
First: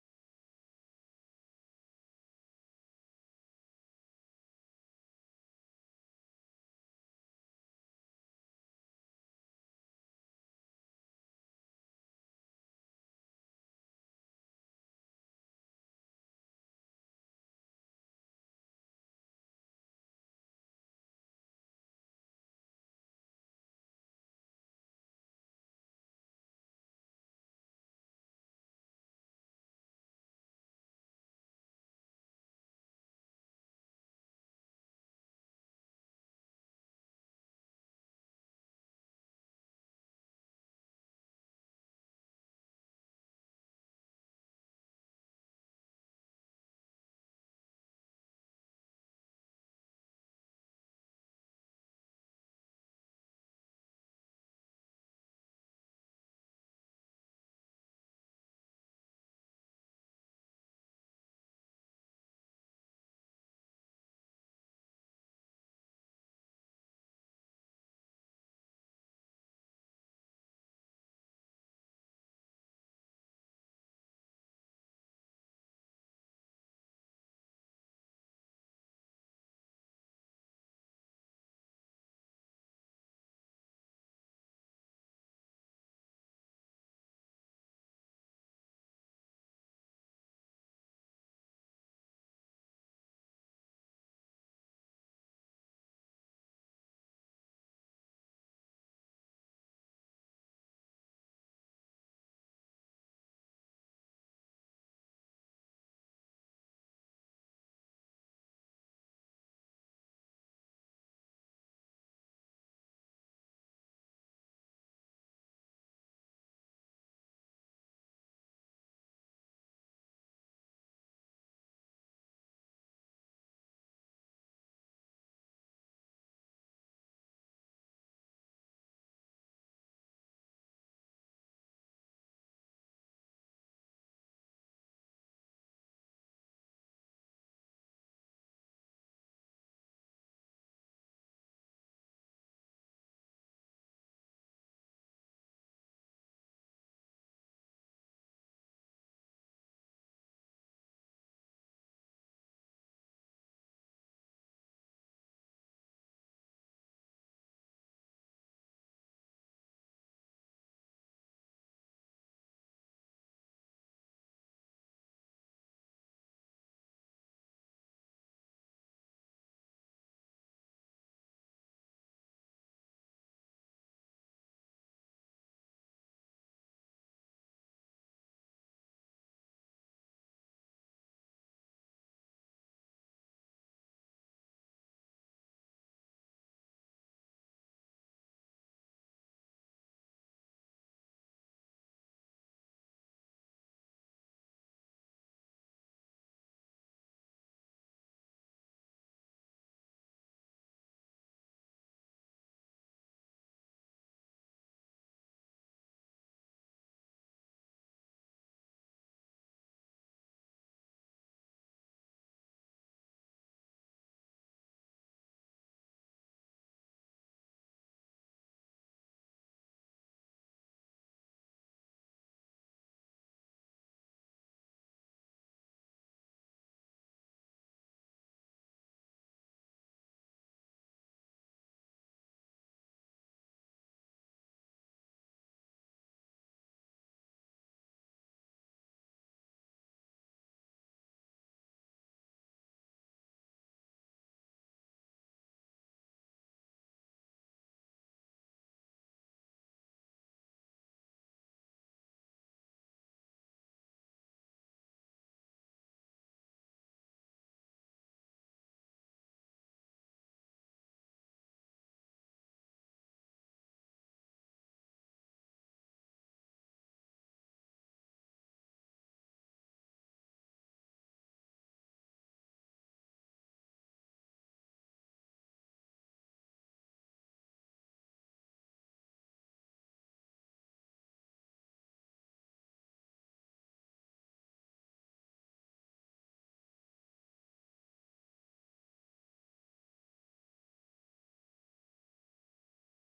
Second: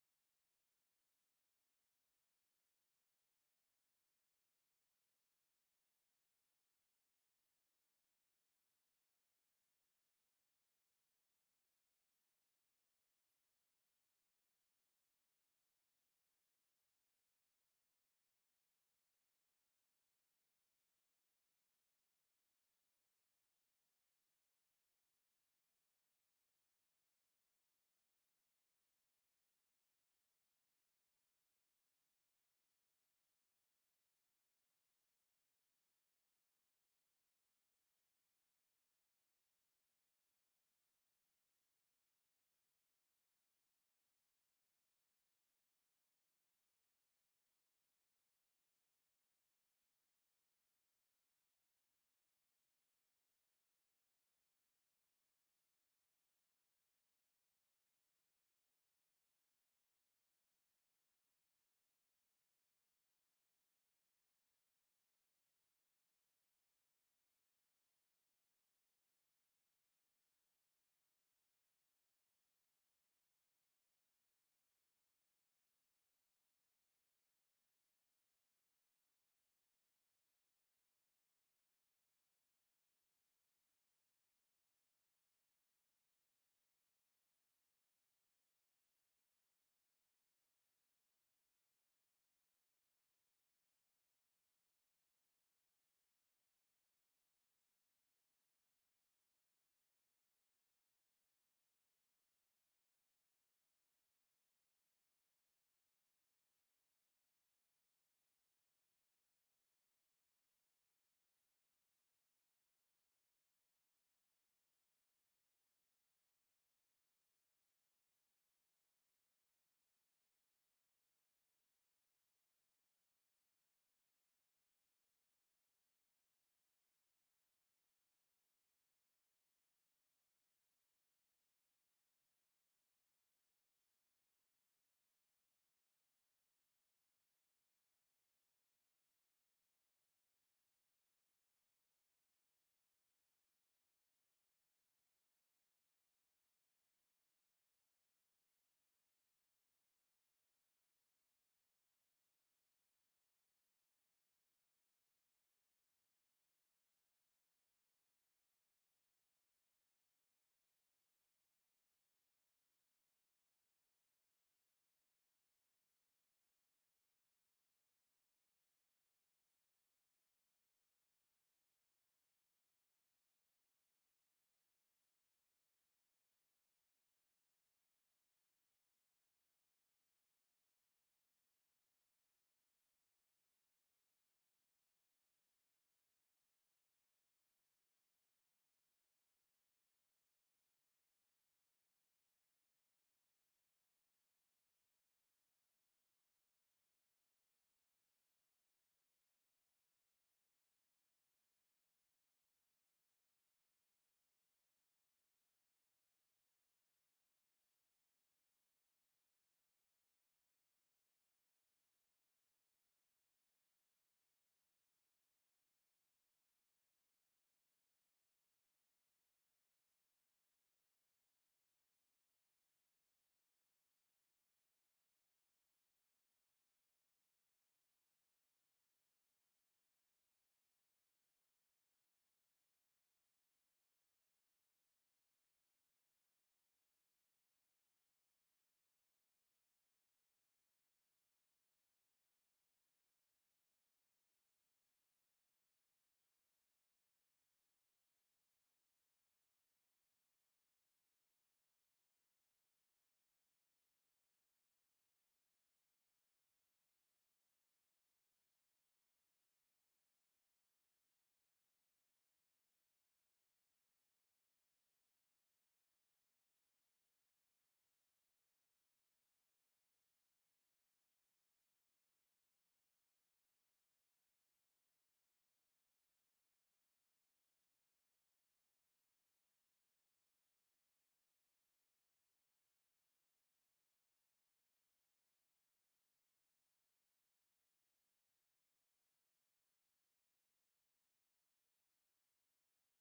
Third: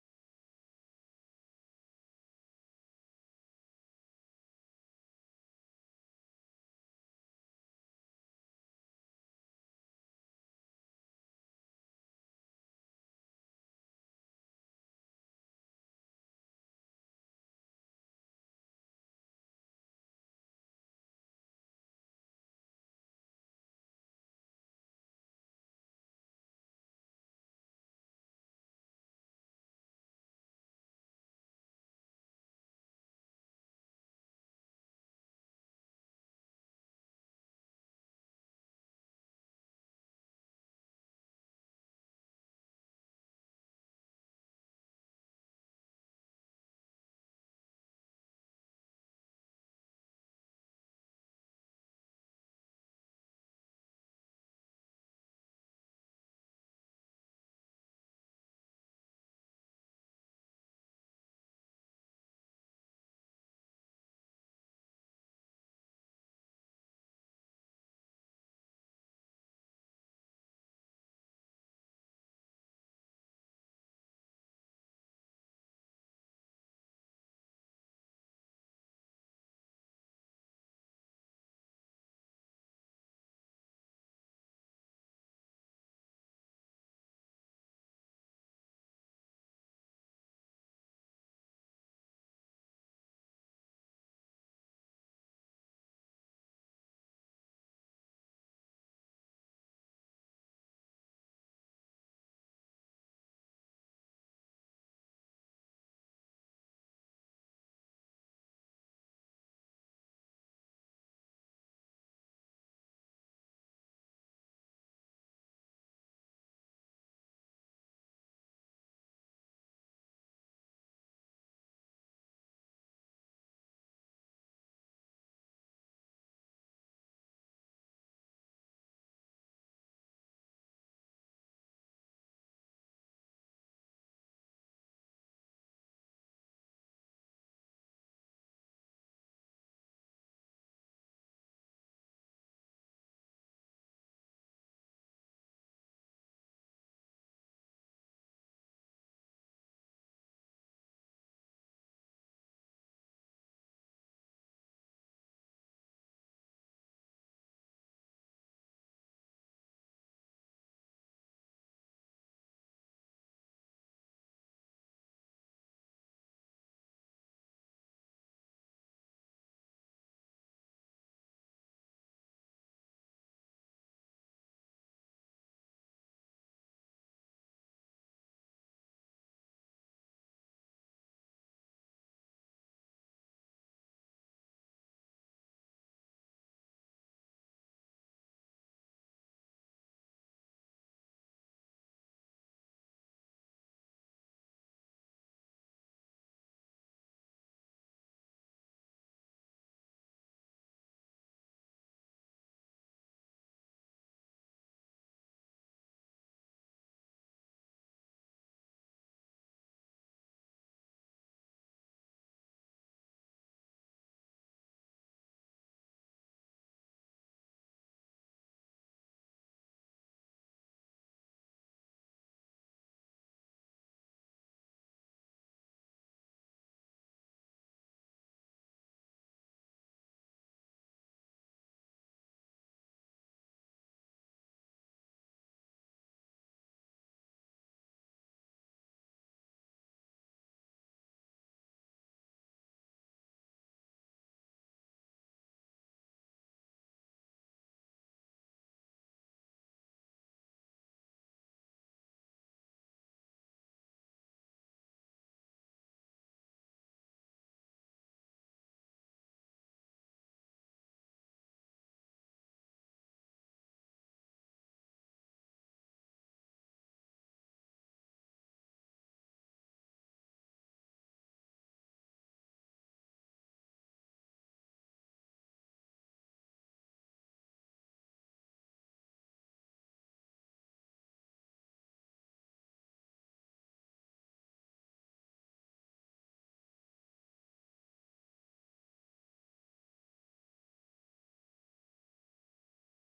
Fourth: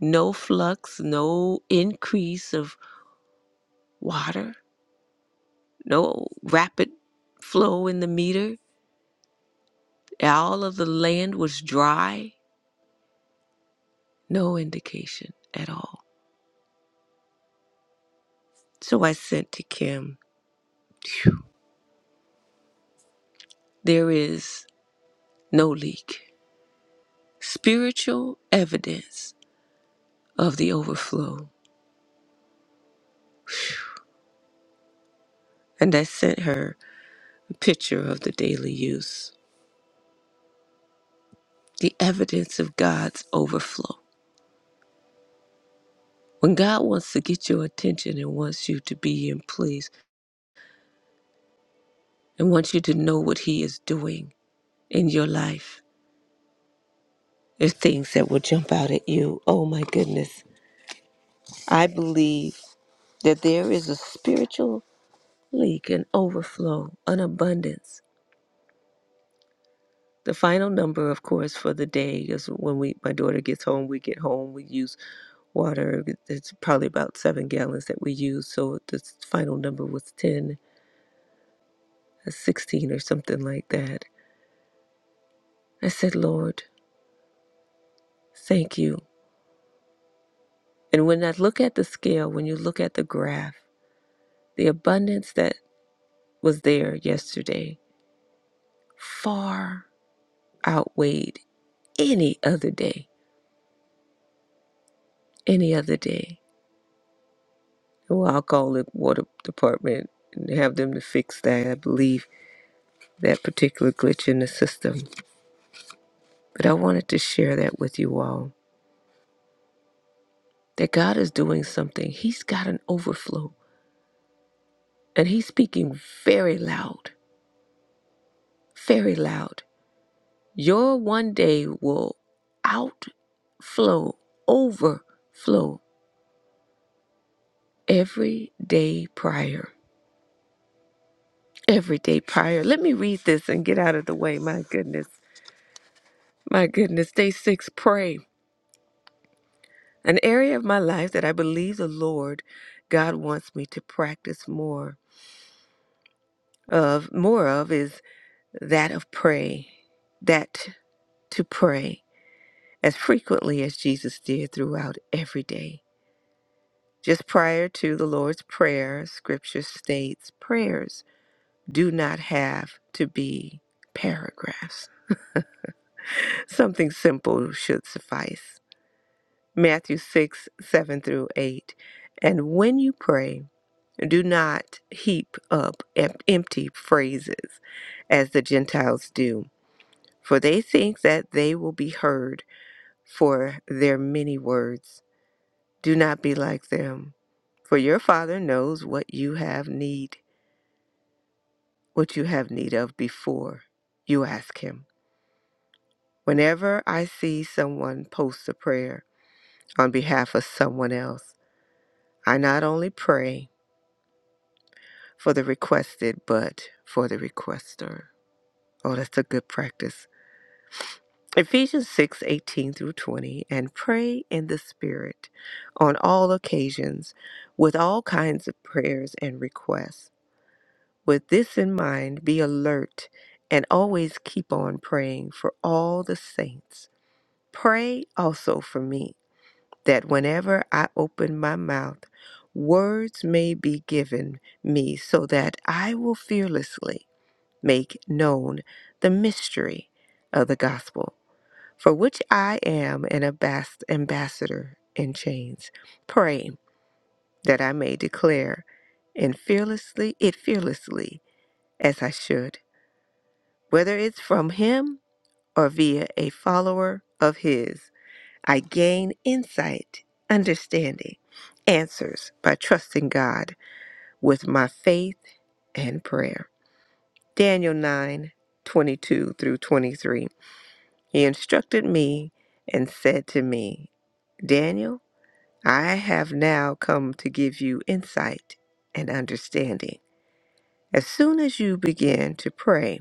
no flux, no increase of water, no rapid flow in the meter. All of the land was dry, no indication at all. So I sent to Kim, "Phew, there is no leak. Spiritual evidence of the overflow. And I sent her a picture of the daily use, the evidence of God's overflow. When God wants to get your attention and wants you to be in place and wants you to know what He is doing in your life, there's things that will jump out at you. Oh my goodness. I believe that there is a spiritual leak, an overflow, an abundance. The final number, of course, for the day is when we my daughter gets home, we get home, we use water. It's probably about seven gallons that we use. So the final number was 10, uh, 16 or something like that. I said, Lord, Thank you. And when I look at the scale, when you look at the graph, the abundance that was there yesterday far outweighed any other day. Any other day. Well, I'll call the water department and have them to fix that. I believe that particular glitch in the system. But I wanted to share that with you all that God is doing something. He's got an overflow and He's speaking very loud, very loud. Your one day will outflow, overflow every day prior. Every day prior. Let me read this and get out of the way. My goodness. My goodness. Day six, pray. An area of my life that I believe the Lord God wants me to practice more of, more of is that of pray. That to pray as frequently as Jesus did throughout every day. Just prior to the Lord's Prayer, scripture states prayers do not have to be paragraphs. Something simple should suffice. Matthew 6 7 through 8. And when you pray, do not heap up em- empty phrases as the Gentiles do, for they think that they will be heard for their many words. Do not be like them, for your Father knows what you have need what you have need of before you ask Him. Whenever I see someone post a prayer on behalf of someone else, I not only pray for the requested, but for the requester. Oh, that's a good practice. Ephesians 6:18 through 20, and pray in the Spirit on all occasions with all kinds of prayers and requests. With this in mind, be alert and always keep on praying for all the saints. Pray also for me that whenever I open my mouth, words may be given me so that I will fearlessly make known the mystery of the gospel, for which I am an ambas- ambassador in chains. Pray that I may declare and fearlessly it fearlessly as I should, whether it's from him or via a follower of his. I gain insight, understanding, answers by trusting God with my faith and prayer. Daniel 9 22 through 23. He instructed me and said to me, Daniel, I have now come to give you insight and understanding. As soon as you begin to pray,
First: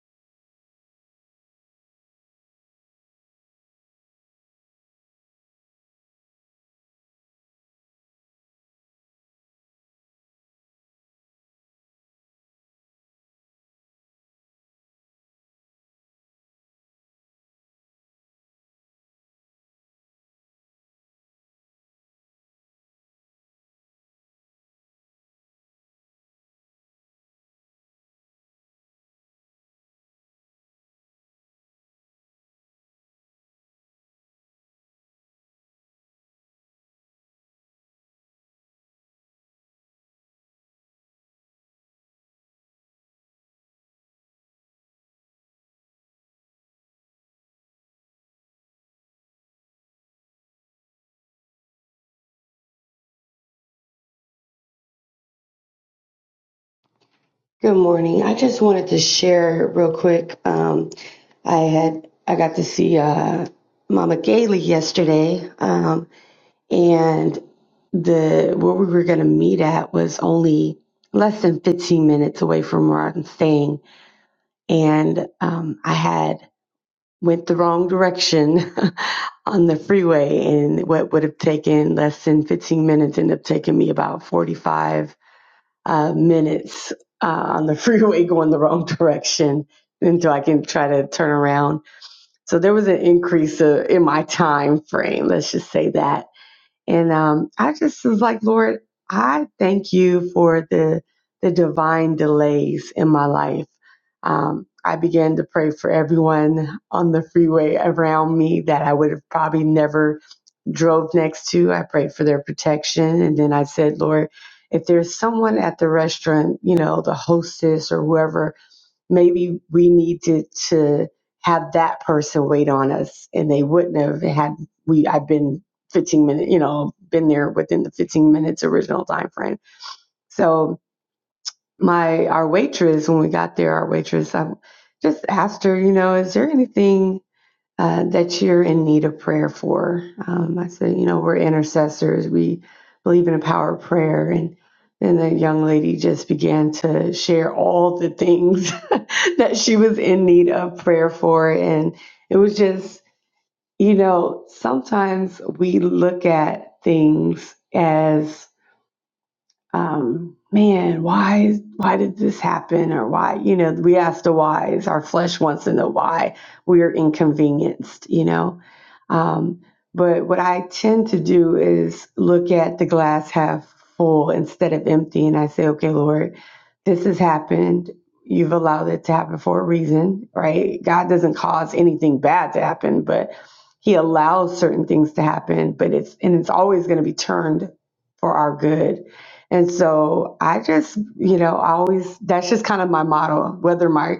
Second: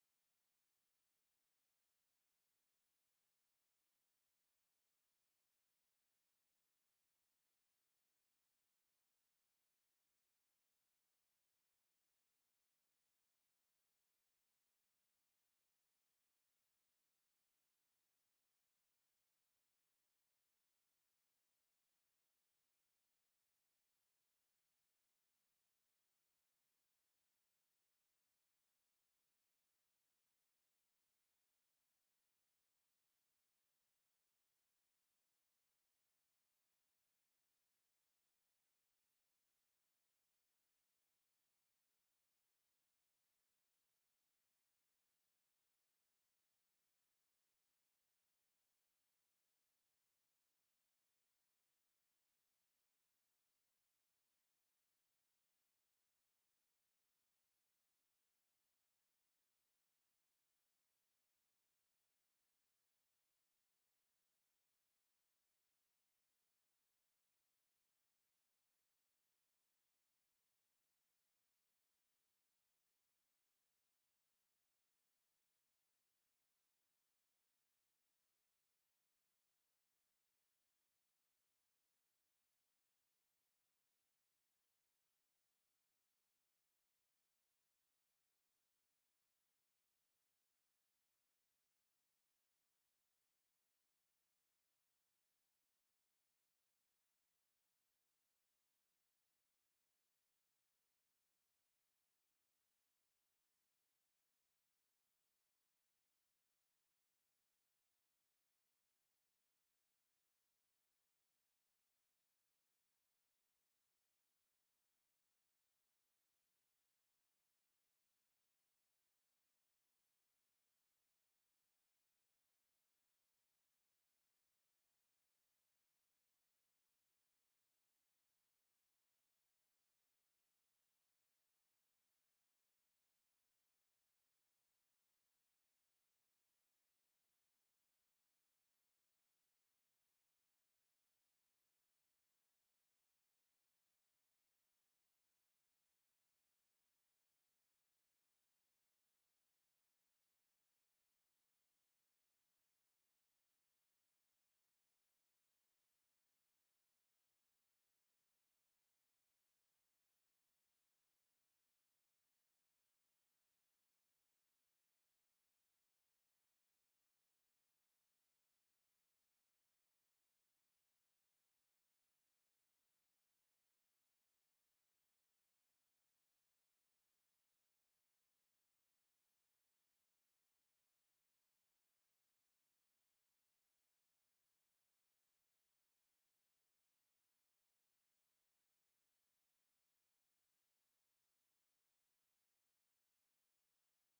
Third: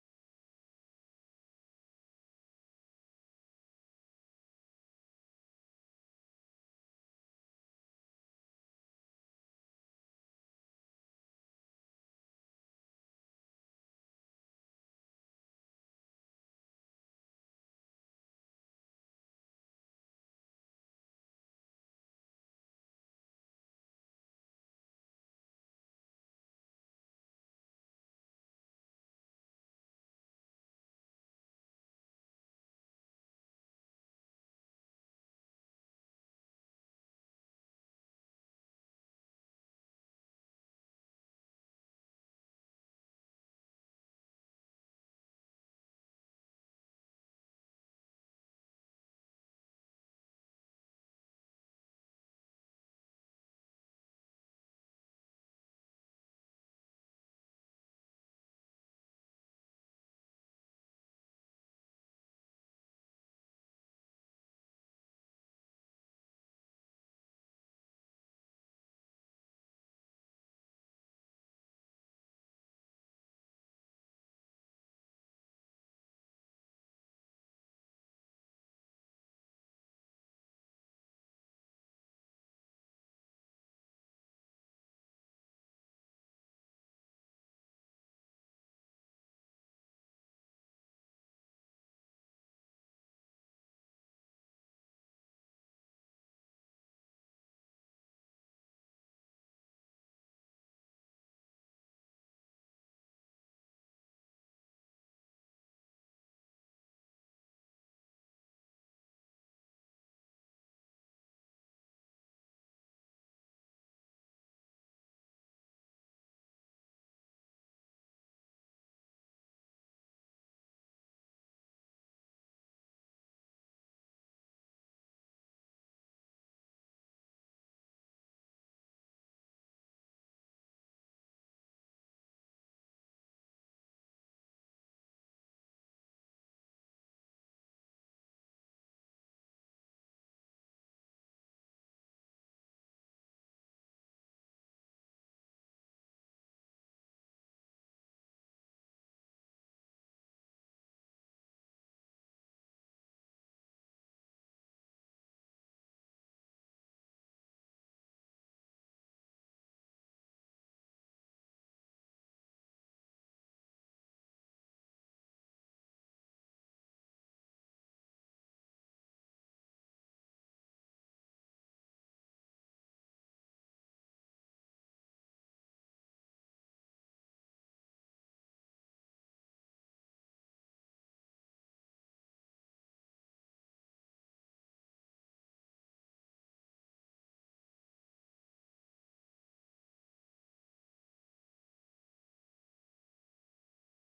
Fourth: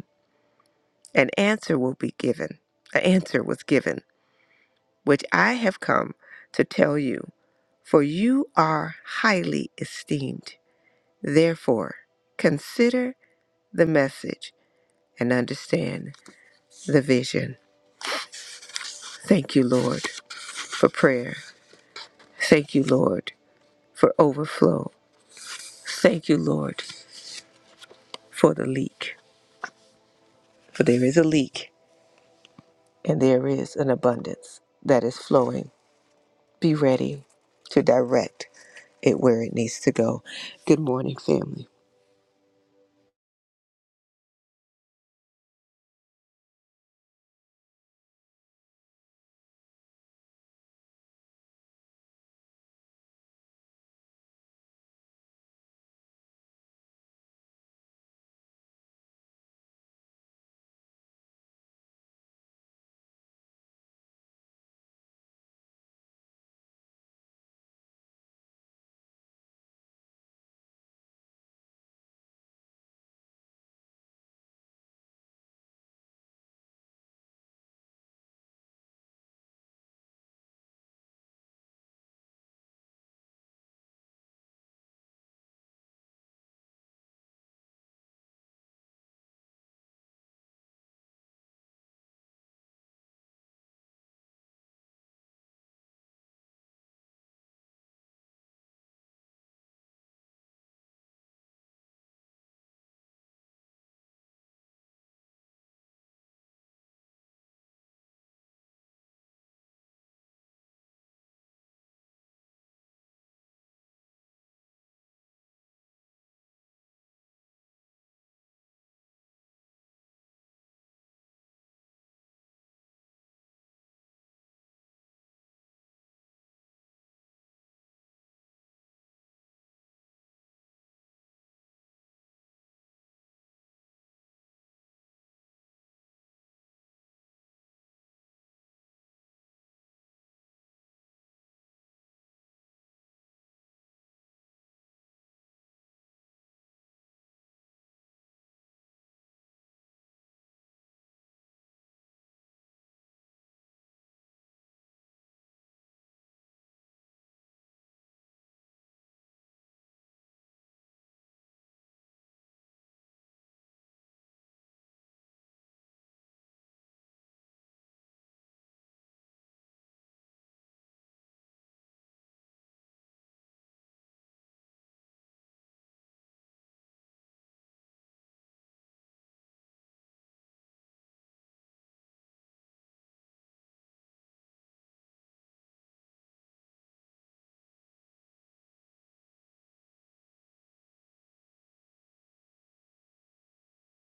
an answer will be given. An answer was given. which I have come to tell you, for you are highly esteemed. Therefore, consider the message and understand the vision. Thank you, Lord, for prayer. Thank you, Lord, for overflow. Thank you, Lord, for the leak. For there is a leak and there is an abundance that is flowing. Be ready to direct it where it needs to go. Good morning, family.
Good morning. I just wanted to share real quick. Um, I had I got to see uh, Mama Gailey yesterday, um, and the where we were going to meet at was only less than 15 minutes away from where I'm staying, and um, I had went the wrong direction on the freeway, and what would have taken less than 15 minutes ended up taking me about 45 uh, minutes uh, on the freeway going the wrong direction until I can try to turn around. So there was an increase uh, in my time frame. Let's just say that. And um, I just was like, Lord, I thank you for the the divine delays in my life. Um, I began to pray for everyone on the freeway around me that I would have probably never drove next to. I prayed for their protection. And then I said, Lord, if there's someone at the restaurant, you know, the hostess or whoever, maybe we needed to have that person wait on us. And they wouldn't have had we I've been 15 minutes, you know, been there within the 15 minutes original time frame. So my our waitress, when we got there, our waitress, I just asked her, you know, is there anything uh, that you're in need of prayer for. Um, I said, you know, we're intercessors. We believe in the power of prayer. And then the young lady just began to share all the things that she was in need of prayer for. And it was just, you know, sometimes we look at things as um, man, why why did this happen or why, you know, we ask the whys. Our flesh wants to know why we are inconvenienced, you know. Um, but what I tend to do is look at the glass half full instead of empty, and I say, okay, Lord, this has happened. You've allowed it to happen for a reason, right? God doesn't cause anything bad to happen, but He allows certain things to happen, but it's and it's always going to be turned for our good and so I just, you know, I always, that's just kind of my motto, whether my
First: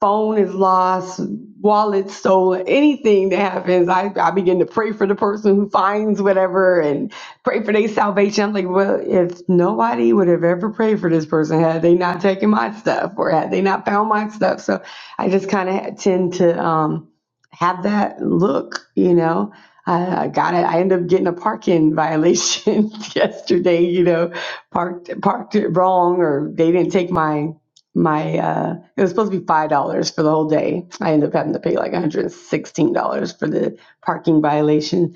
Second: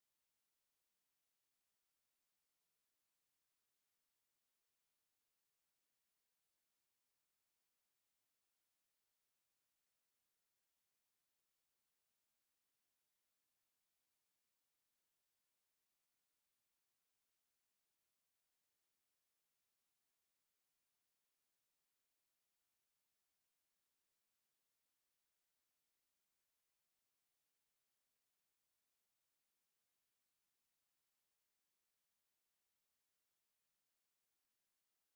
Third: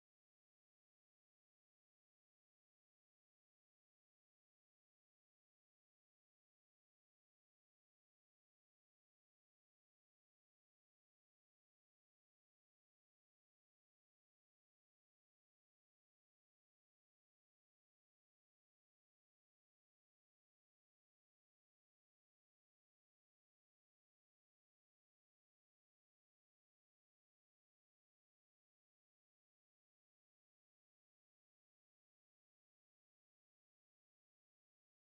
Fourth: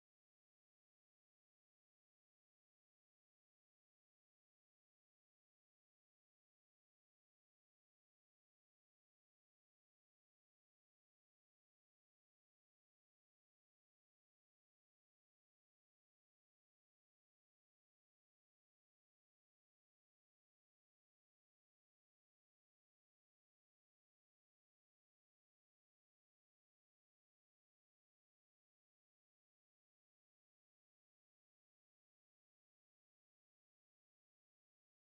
phone is lost, wallet stolen, anything that happens, I, I begin to pray for the person who finds whatever and pray for their salvation. I'm like, well, if nobody would have ever prayed for this person had they not taken my stuff or had they not found my stuff. So I just kind of tend to um, have that look, you know. I I got it. I ended up getting a parking violation yesterday. You know, parked parked it wrong, or they didn't take my my uh it was supposed to be five dollars for the whole day i ended up having to pay like $116 for the parking violation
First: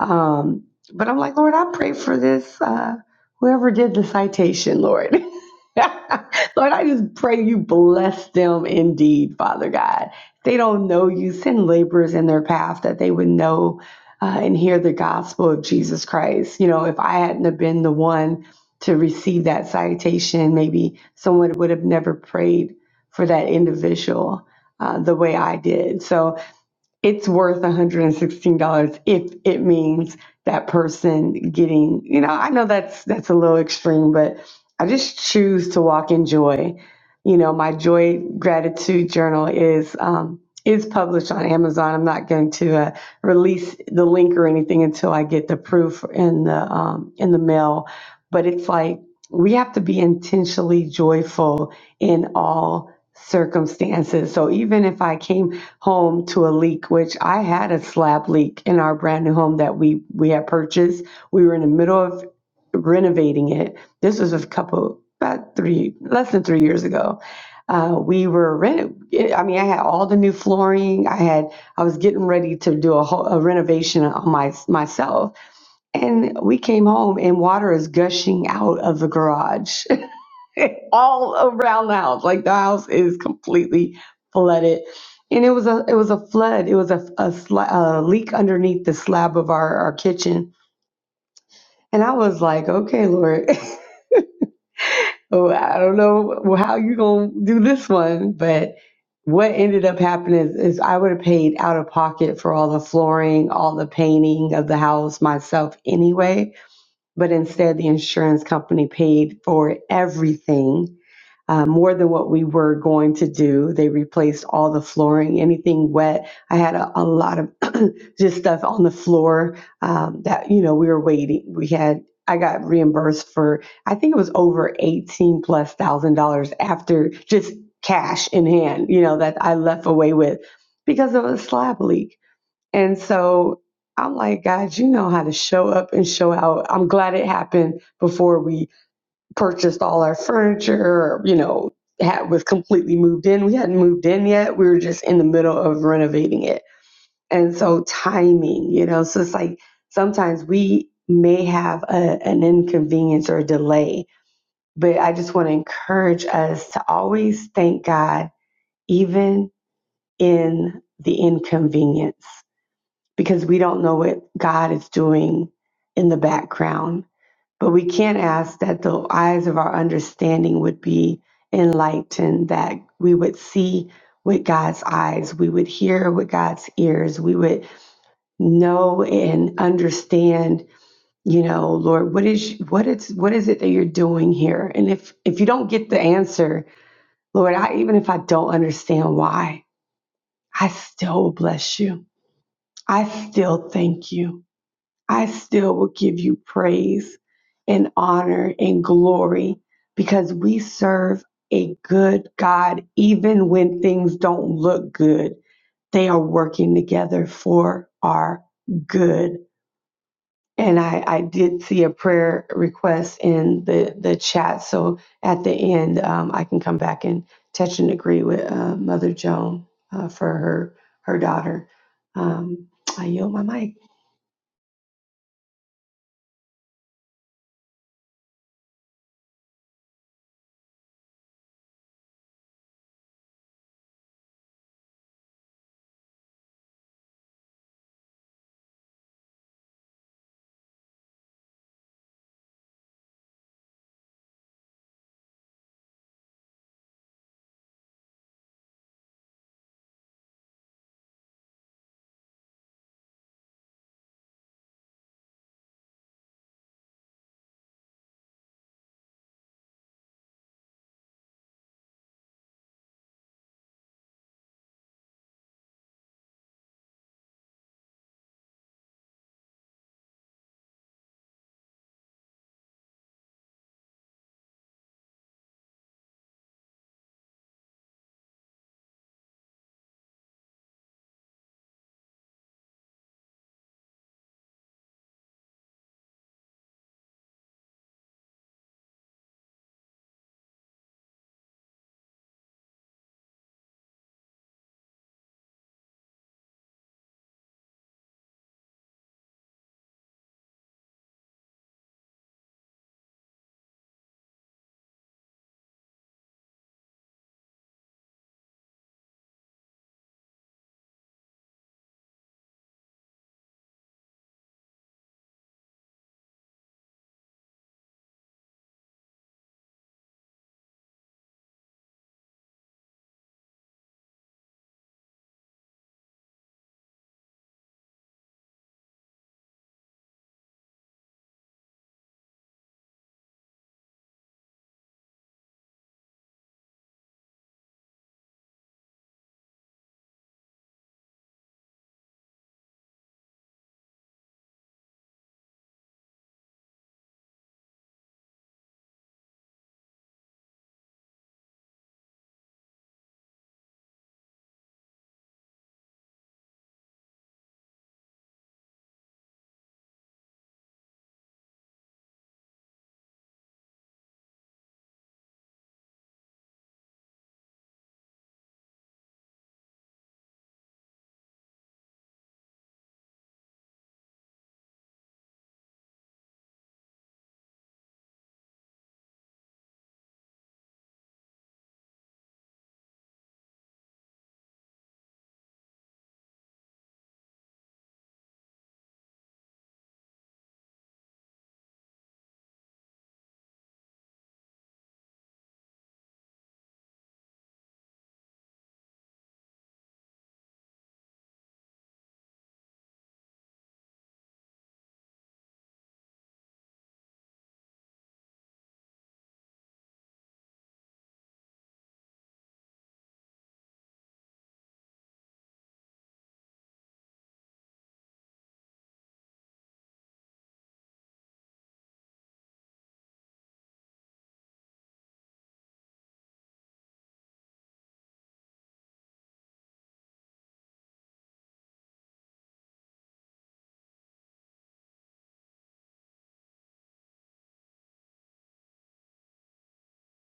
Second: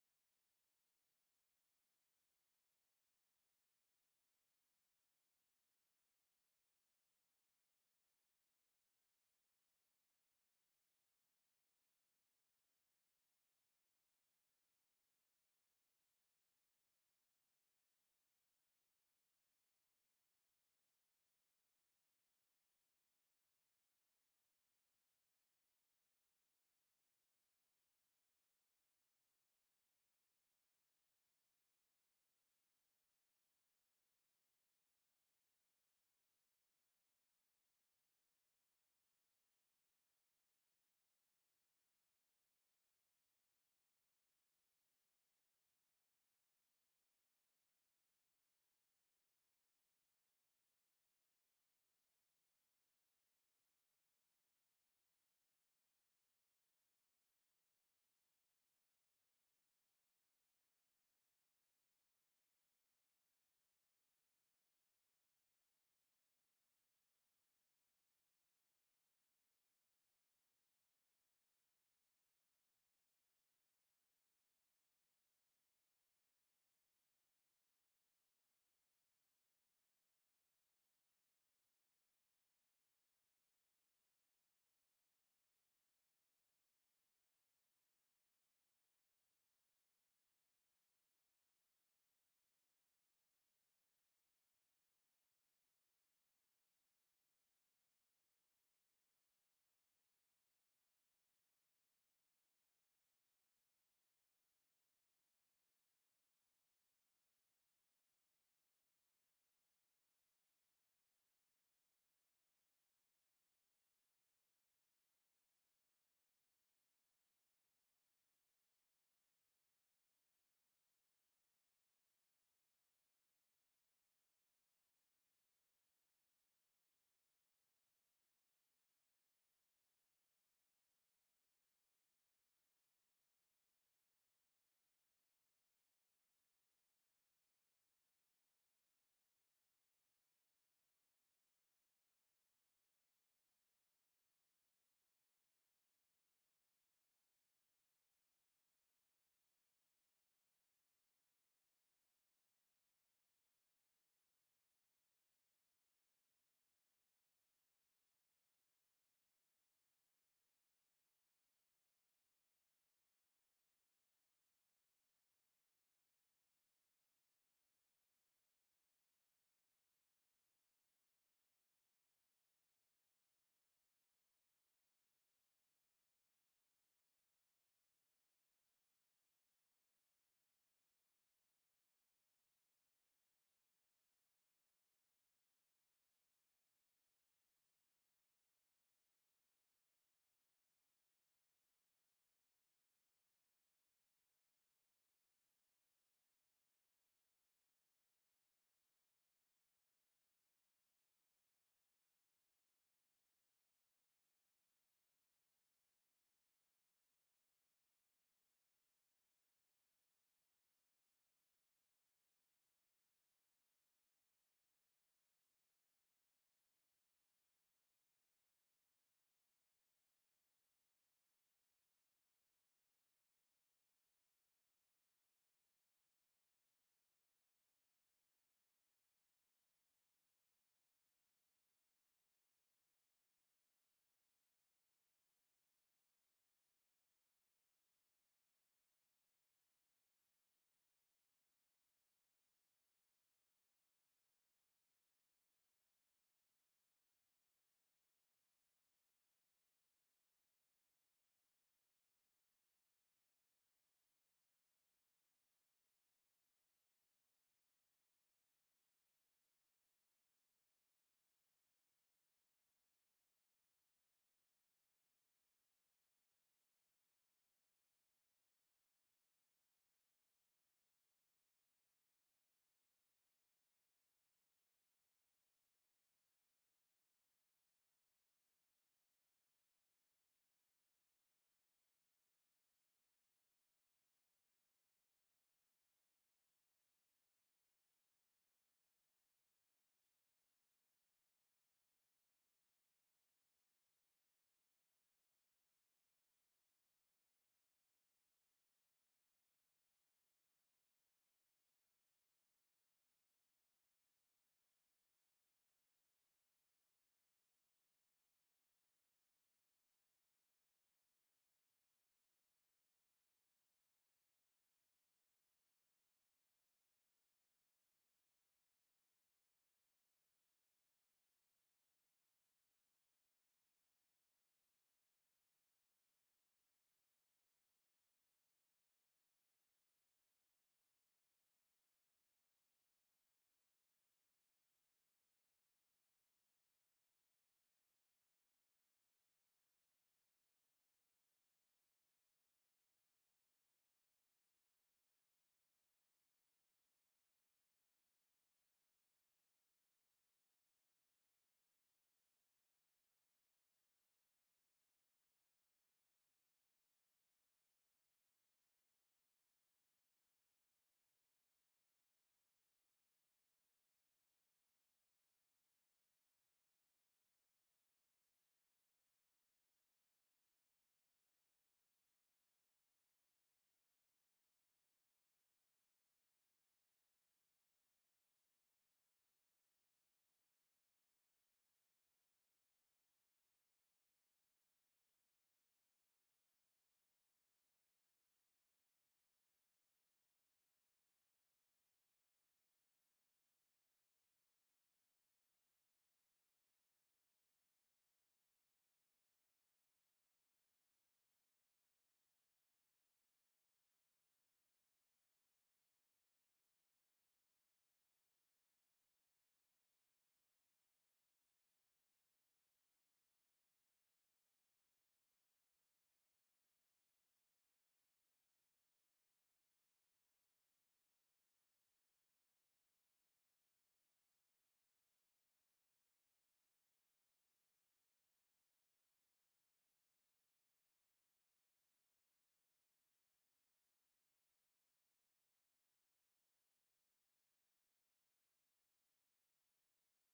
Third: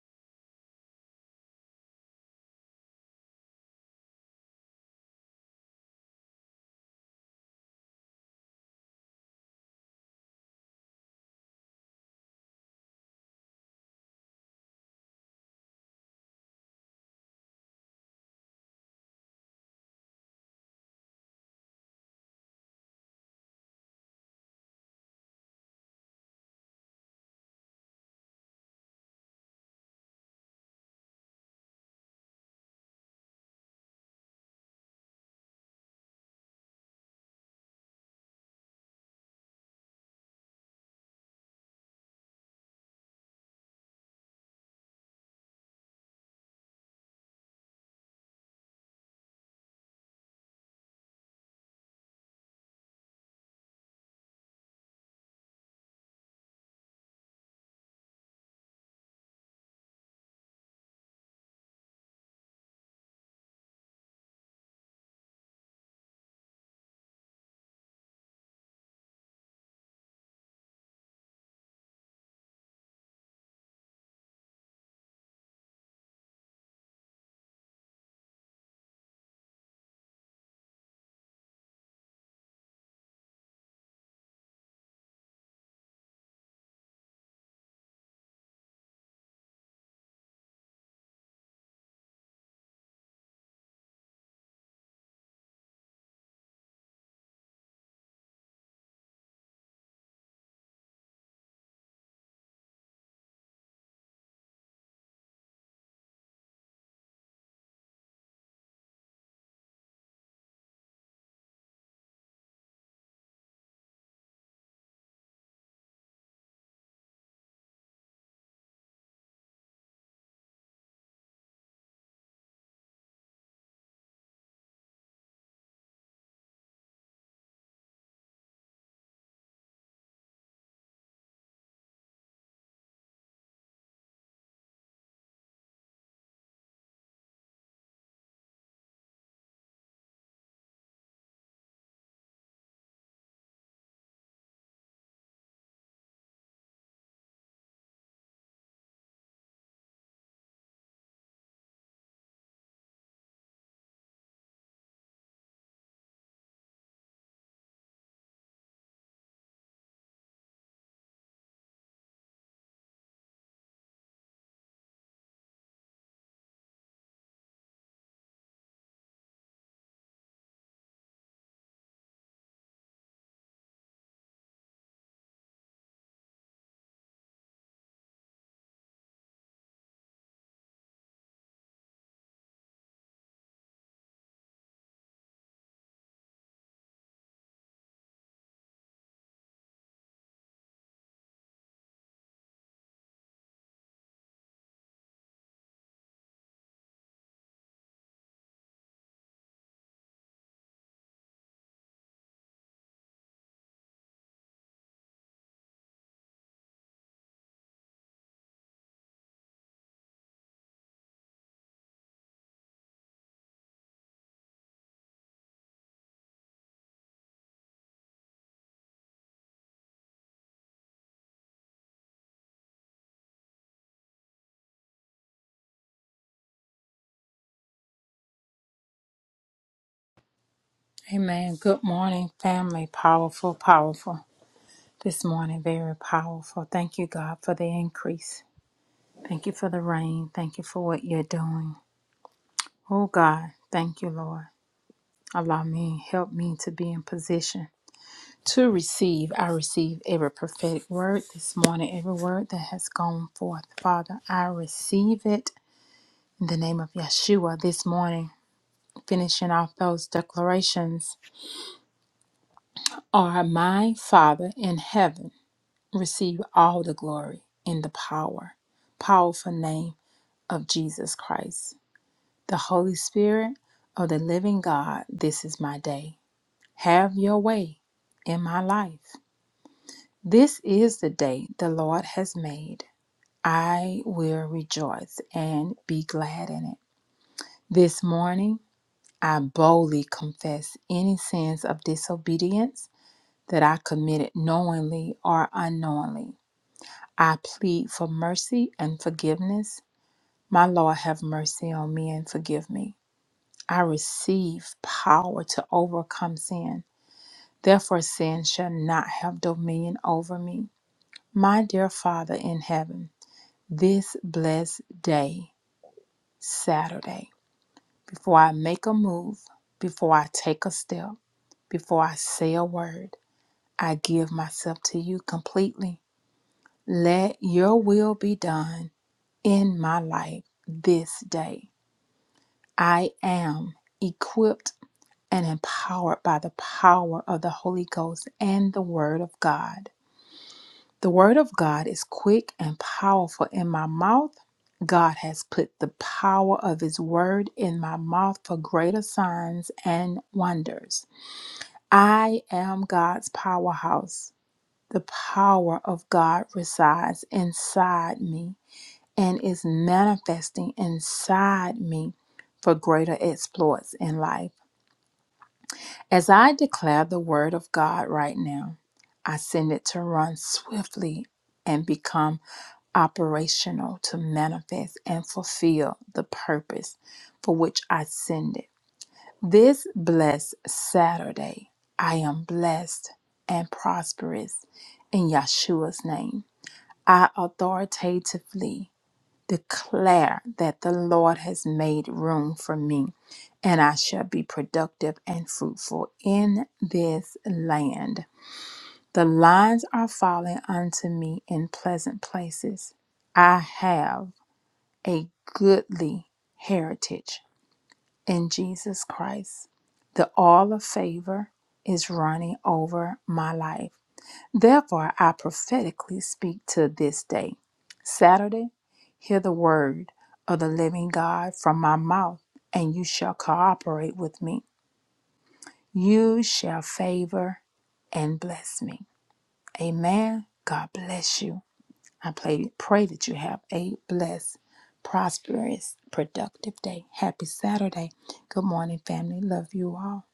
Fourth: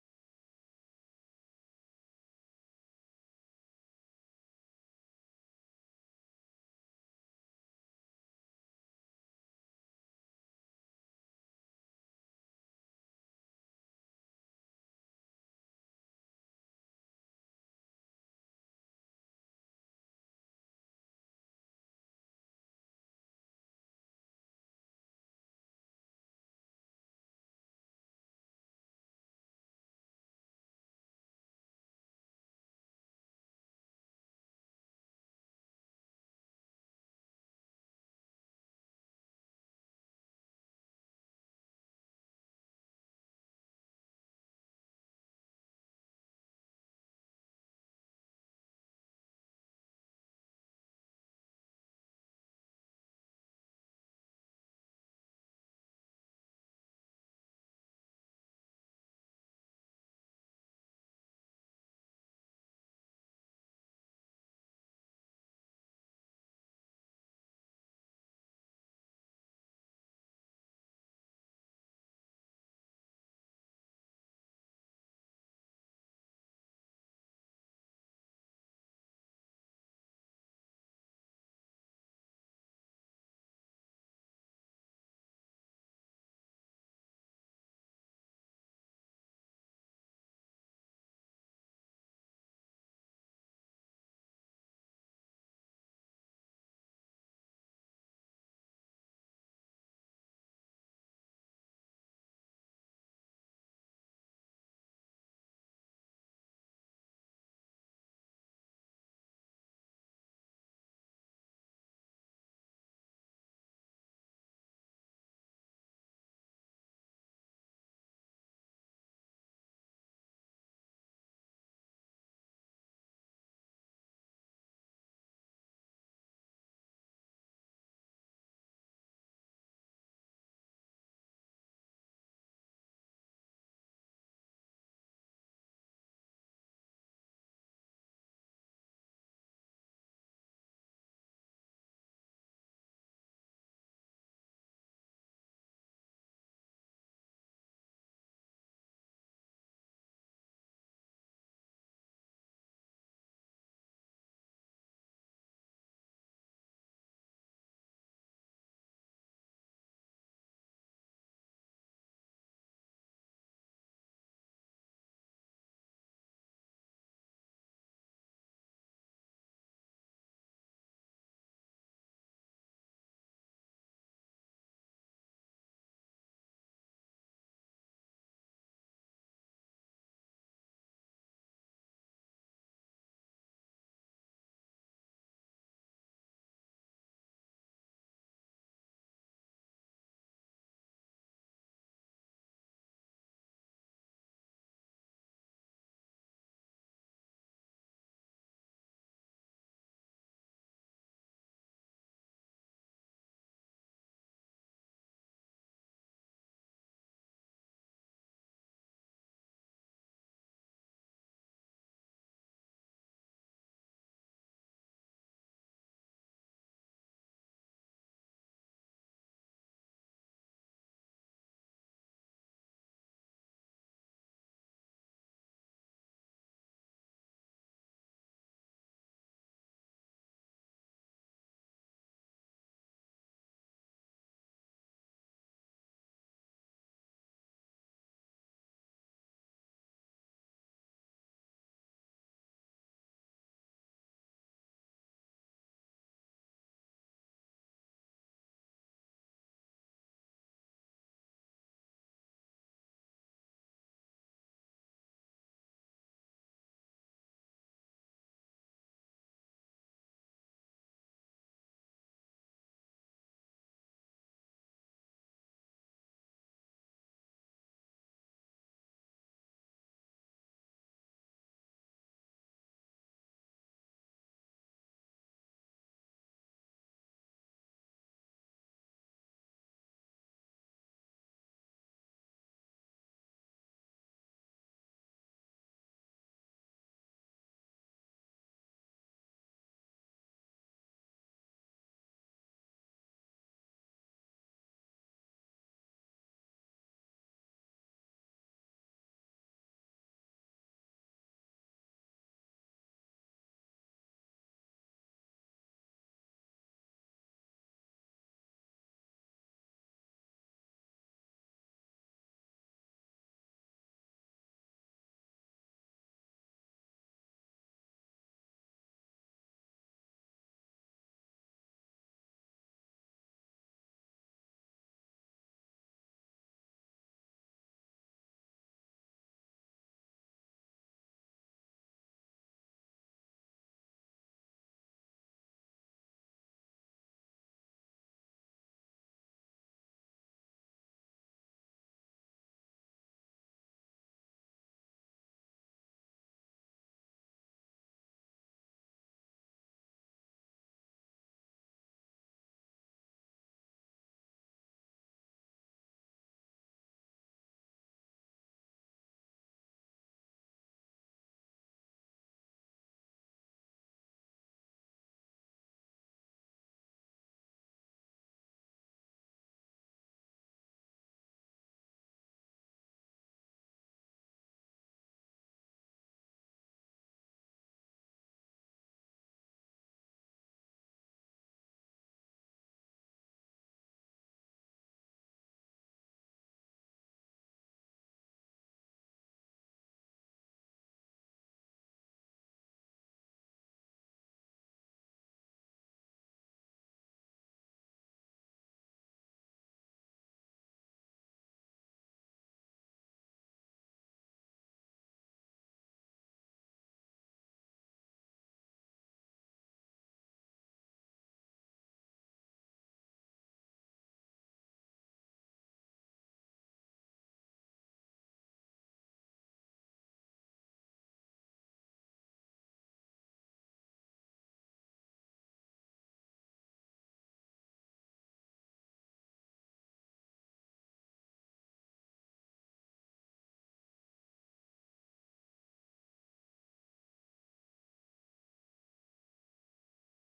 um but i'm like lord i pray for this uh whoever did the citation lord lord i just pray you bless them indeed father god if they don't know you send laborers in their path that they would know uh, and hear the gospel of jesus christ you know if i hadn't have been the one to receive that citation. Maybe someone would have never prayed for that individual uh, the way I did. So it's worth $116 if it means that person getting you know i know that's that's a little extreme but i just choose to walk in joy you know my joy gratitude journal is um is published on amazon i'm not going to uh, release the link or anything until i get the proof in the um in the mail but it's like we have to be intentionally joyful in all circumstances so even if i came home to a leak, which I had a slab leak in our brand new home that we we had purchased. We were in the middle of renovating it. This was a couple about three less than three years ago. Uh, we were reno. I mean, I had all the new flooring. I had. I was getting ready to do a, whole, a renovation on my myself, and we came home and water is gushing out of the garage. all around the house. Like the house is completely flooded, and it was a it was a flood. It was a a, sla- a leak underneath the slab of our our kitchen, and I was like, okay, Lord, oh, I don't know how you gonna do this one, but. What ended up happening is, is I would have paid out of pocket for all the flooring, all the painting of the house myself anyway. But instead, the insurance company paid for everything uh, more than what we were going to do. They replaced all the flooring, anything wet. I had a, a lot of just stuff on the floor um, that, you know, we were waiting. We had, I got reimbursed for, I think it was over 18 plus thousand dollars after just cash in hand, you know, that I left away with because of a slab leak. And so I'm like, God, you know how to show up and show out. I'm glad it happened before we purchased all our furniture, you know, had was completely moved in. We hadn't moved in yet. We were just in the middle of renovating it. And so timing, you know, so it's like sometimes we may have a, an inconvenience or a delay, but I just want to encourage us to always thank God, even in the inconvenience, because we don't know what God is doing in the background but we can not ask that the eyes of our understanding would be enlightened, that we would see with God's eyes, we would hear with God's ears, we would know and understand, you know, Lord, what is what it's what is it that you're doing here? And if if you don't get the answer, Lord, I even if I don't understand why, I still bless you. I still thank you. I still will give you praise and honor and glory because we serve a good God. Even when things don't look good, they are working together for our good. And I, I did see a prayer request in the, the chat. So at the end, um, I can come back and touch and agree with uh, Mother Joan uh, for her, her daughter. Um, I yield my mic.
Amen. Good morning, family. Powerful, powerful. This morning, very powerful. Thank you, God, for the increase. Thank you for the rain. Thank you for what you're doing. Oh, God, thank you, Lord. Allow me, help me to be in position to receive. I receive every prophetic word this morning, every word that has gone forth. Father, I receive it in the name of Yeshua this morning. Finishing off those declarations are my Father in heaven. receive all the glory in the power, powerful name of Jesus Christ. The Holy Spirit of the living God, this is my day. Have your way in my life. This is the day the Lord has made. I will rejoice and be glad in it. This morning, I boldly confess any sins of disobedience that I committed knowingly or unknowingly. I plead for mercy and forgiveness. My Lord, have mercy on me and forgive me. I receive power to overcome sin. Therefore, sin shall not have dominion over me. My dear Father in heaven, this blessed day, Saturday, before I make a move, before I take a step, before I say a word, I give myself to you completely. Let your will be done in my life this day. I am equipped and empowered by the power of the Holy Ghost and the Word of God. The Word of God is quick and powerful in my mouth. God has put the power of His Word in my mouth for greater signs and wonders. I am God's powerhouse. The power of God resides inside me and is manifesting inside me for greater exploits in life. As I declare the word of God right now, I send it to run swiftly and become operational to manifest and fulfill the purpose for which I send it. This blessed Saturday, I am blessed and prosperous in Yeshua's name. I authoritatively declare that the Lord has made room for me, and I shall be productive and fruitful in this land. The lines are falling unto me in pleasant places. I have a goodly heritage in Jesus Christ. The oil of favor is running over my life. Therefore, I prophetically speak to this day, Saturday, hear the word of the living God from my mouth, and you shall cooperate with me. You shall favor and bless me. Amen. God bless you. I pray, pray that you have a blessed, prosperous, productive day. Happy Saturday. Good morning, family. Love you all.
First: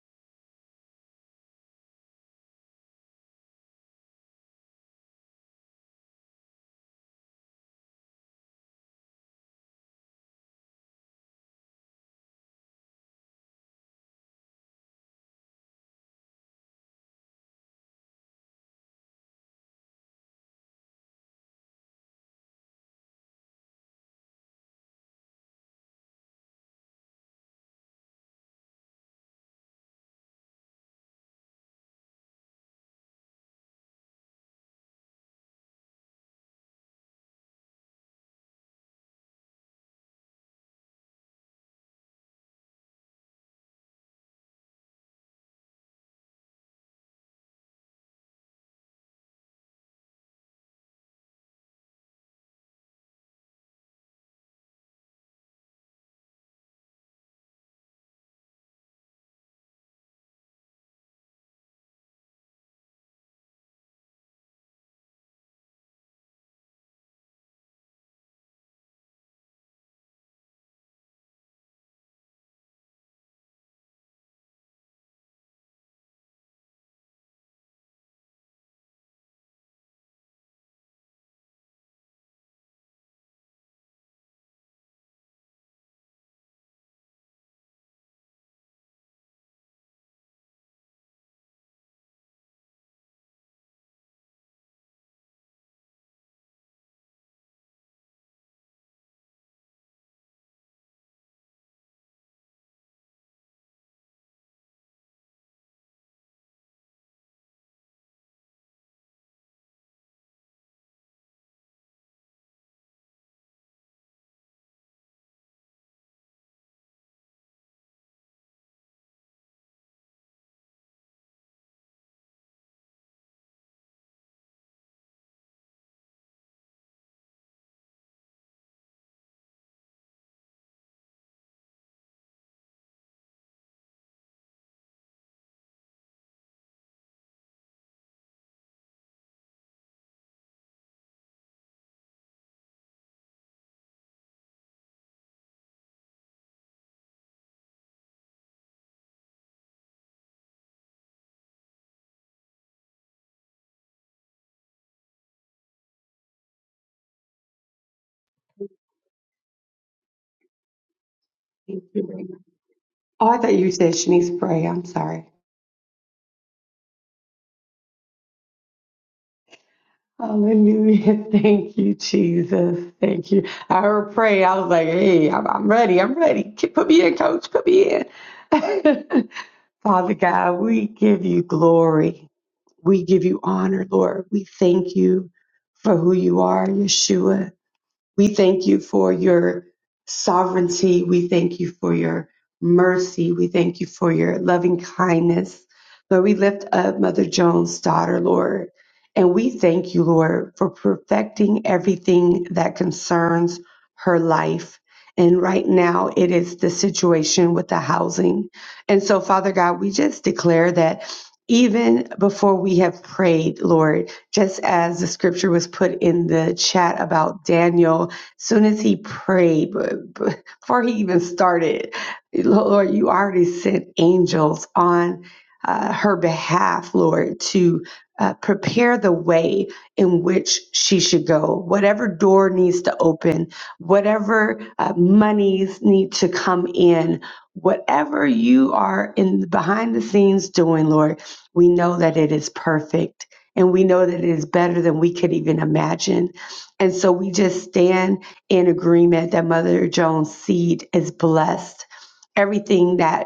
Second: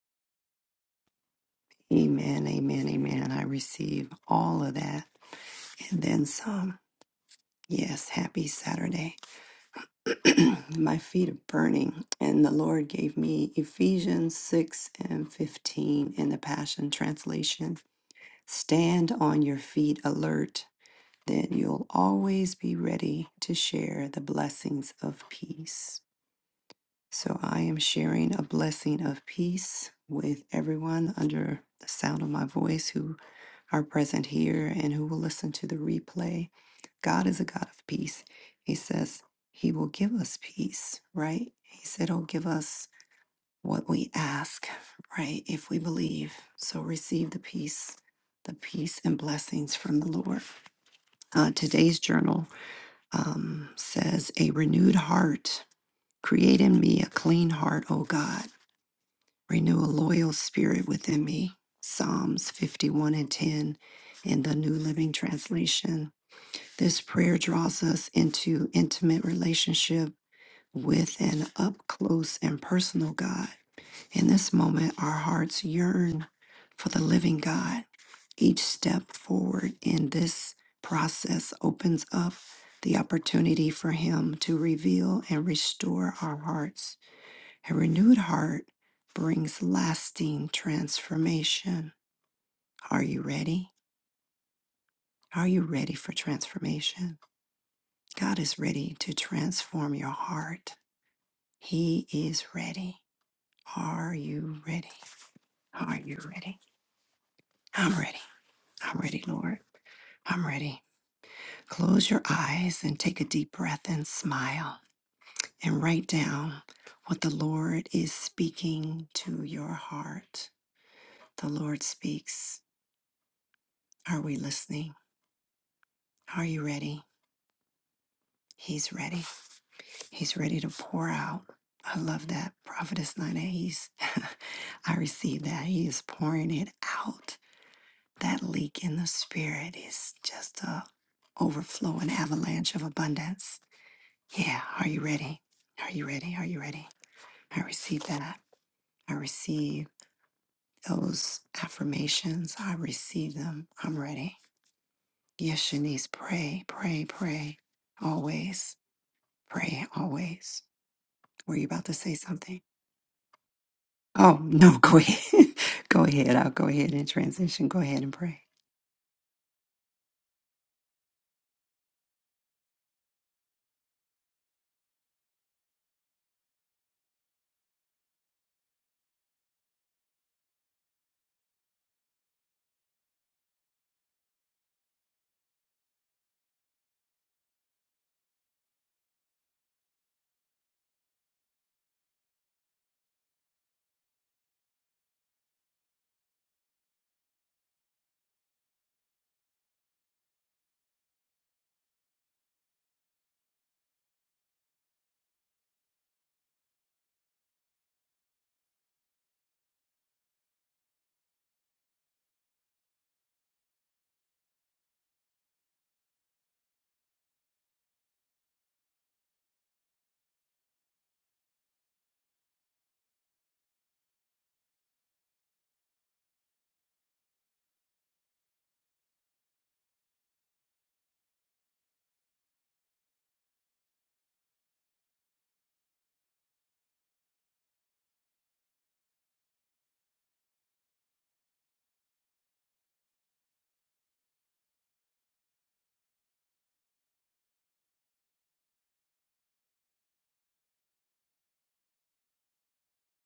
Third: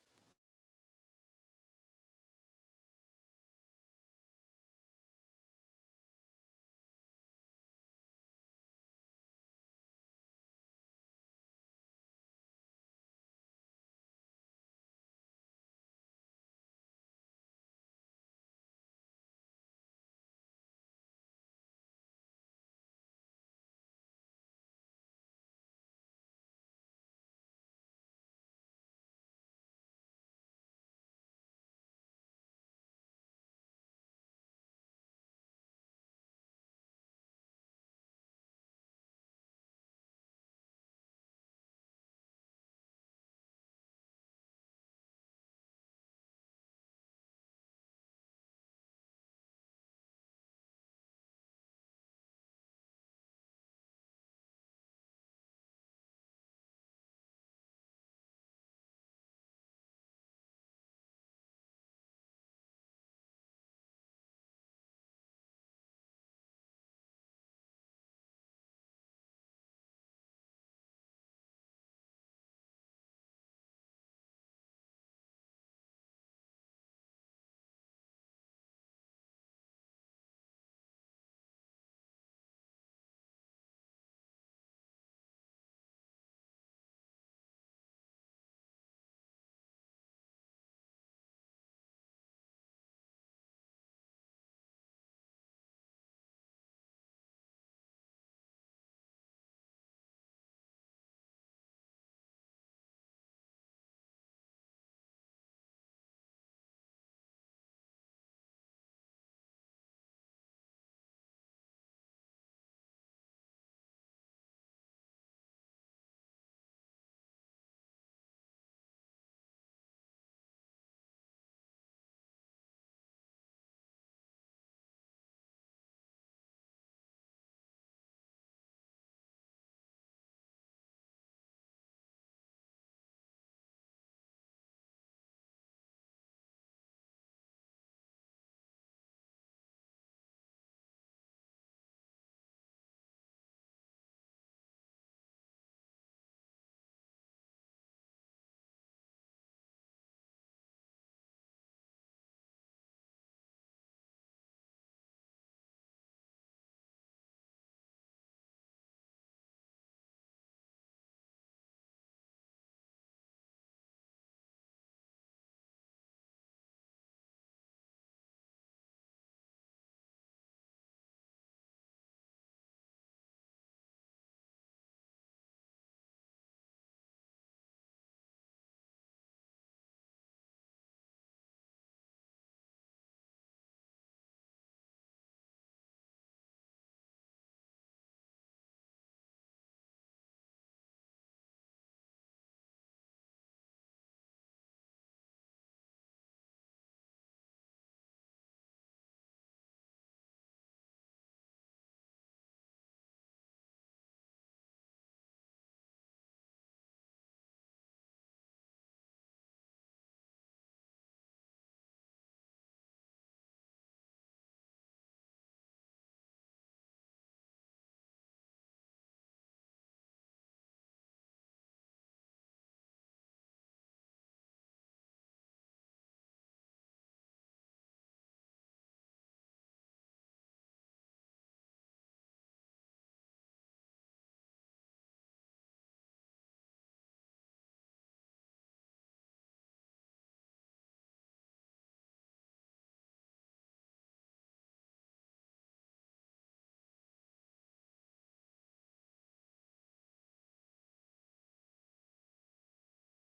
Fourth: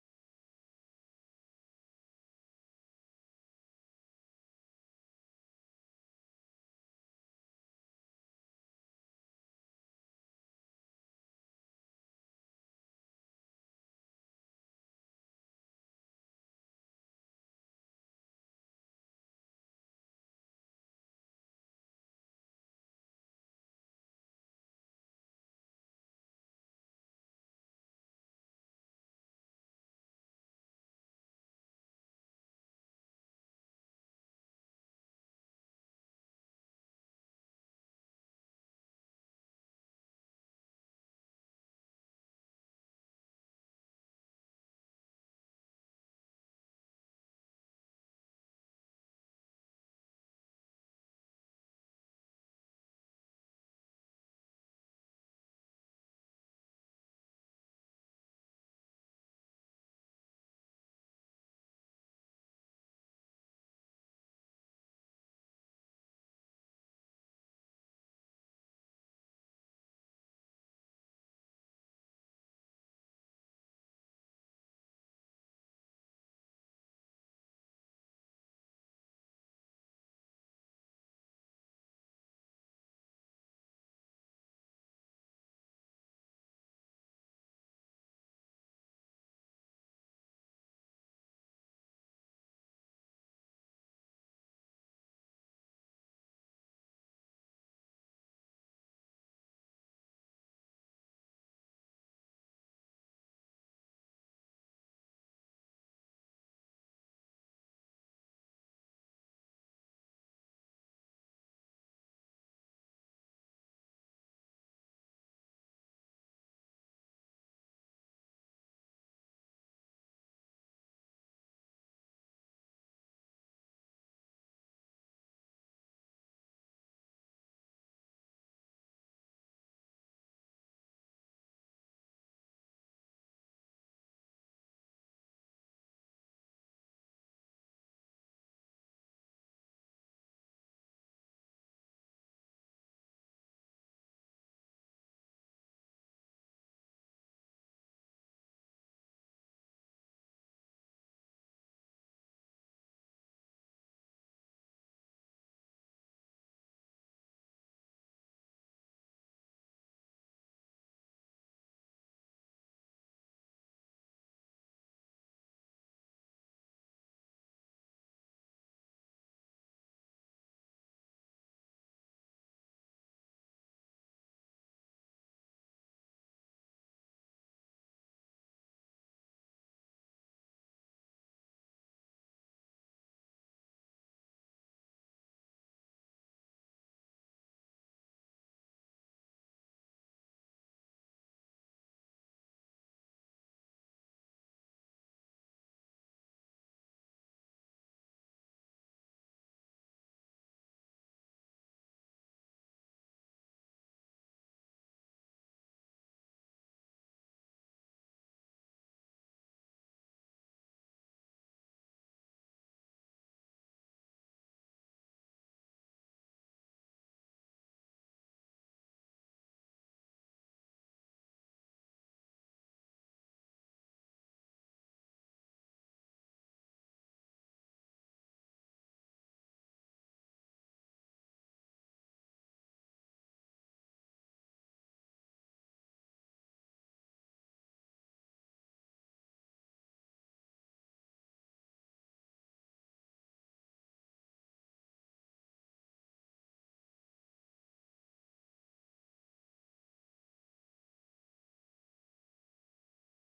Oh, I thought you said Shanice pray. I'm sorry. Hallelujah. Thank you, Jesus. Thank you. I heard pray. I was like, hey, I'm, I'm ready. I'm ready. K- Put me in, coach. Put me in. Father God, we give you glory. We give you honor, Lord. We thank you for who you are, Yeshua. We thank you for your sovereignty. We thank you for your mercy. We thank you for your loving kindness. Lord, we lift up Mother Jones' daughter, Lord, and we thank you, Lord, for perfecting everything that concerns her life. And right now, it is the situation with the housing. And so, Father God, we just declare that even before we have prayed, Lord, just as the scripture was put in the chat about Daniel, soon as he prayed, b- b- before he even started, Lord, you already sent angels on uh, her behalf, Lord, to uh, prepare the way in which she should go. Whatever door needs to open, whatever uh, monies need to come in, whatever you are in behind the scenes doing, Lord, we know that it is perfect and we know that it is better than we could even imagine. And so we just stand in agreement that Mother Jones' seed is blessed. Everything that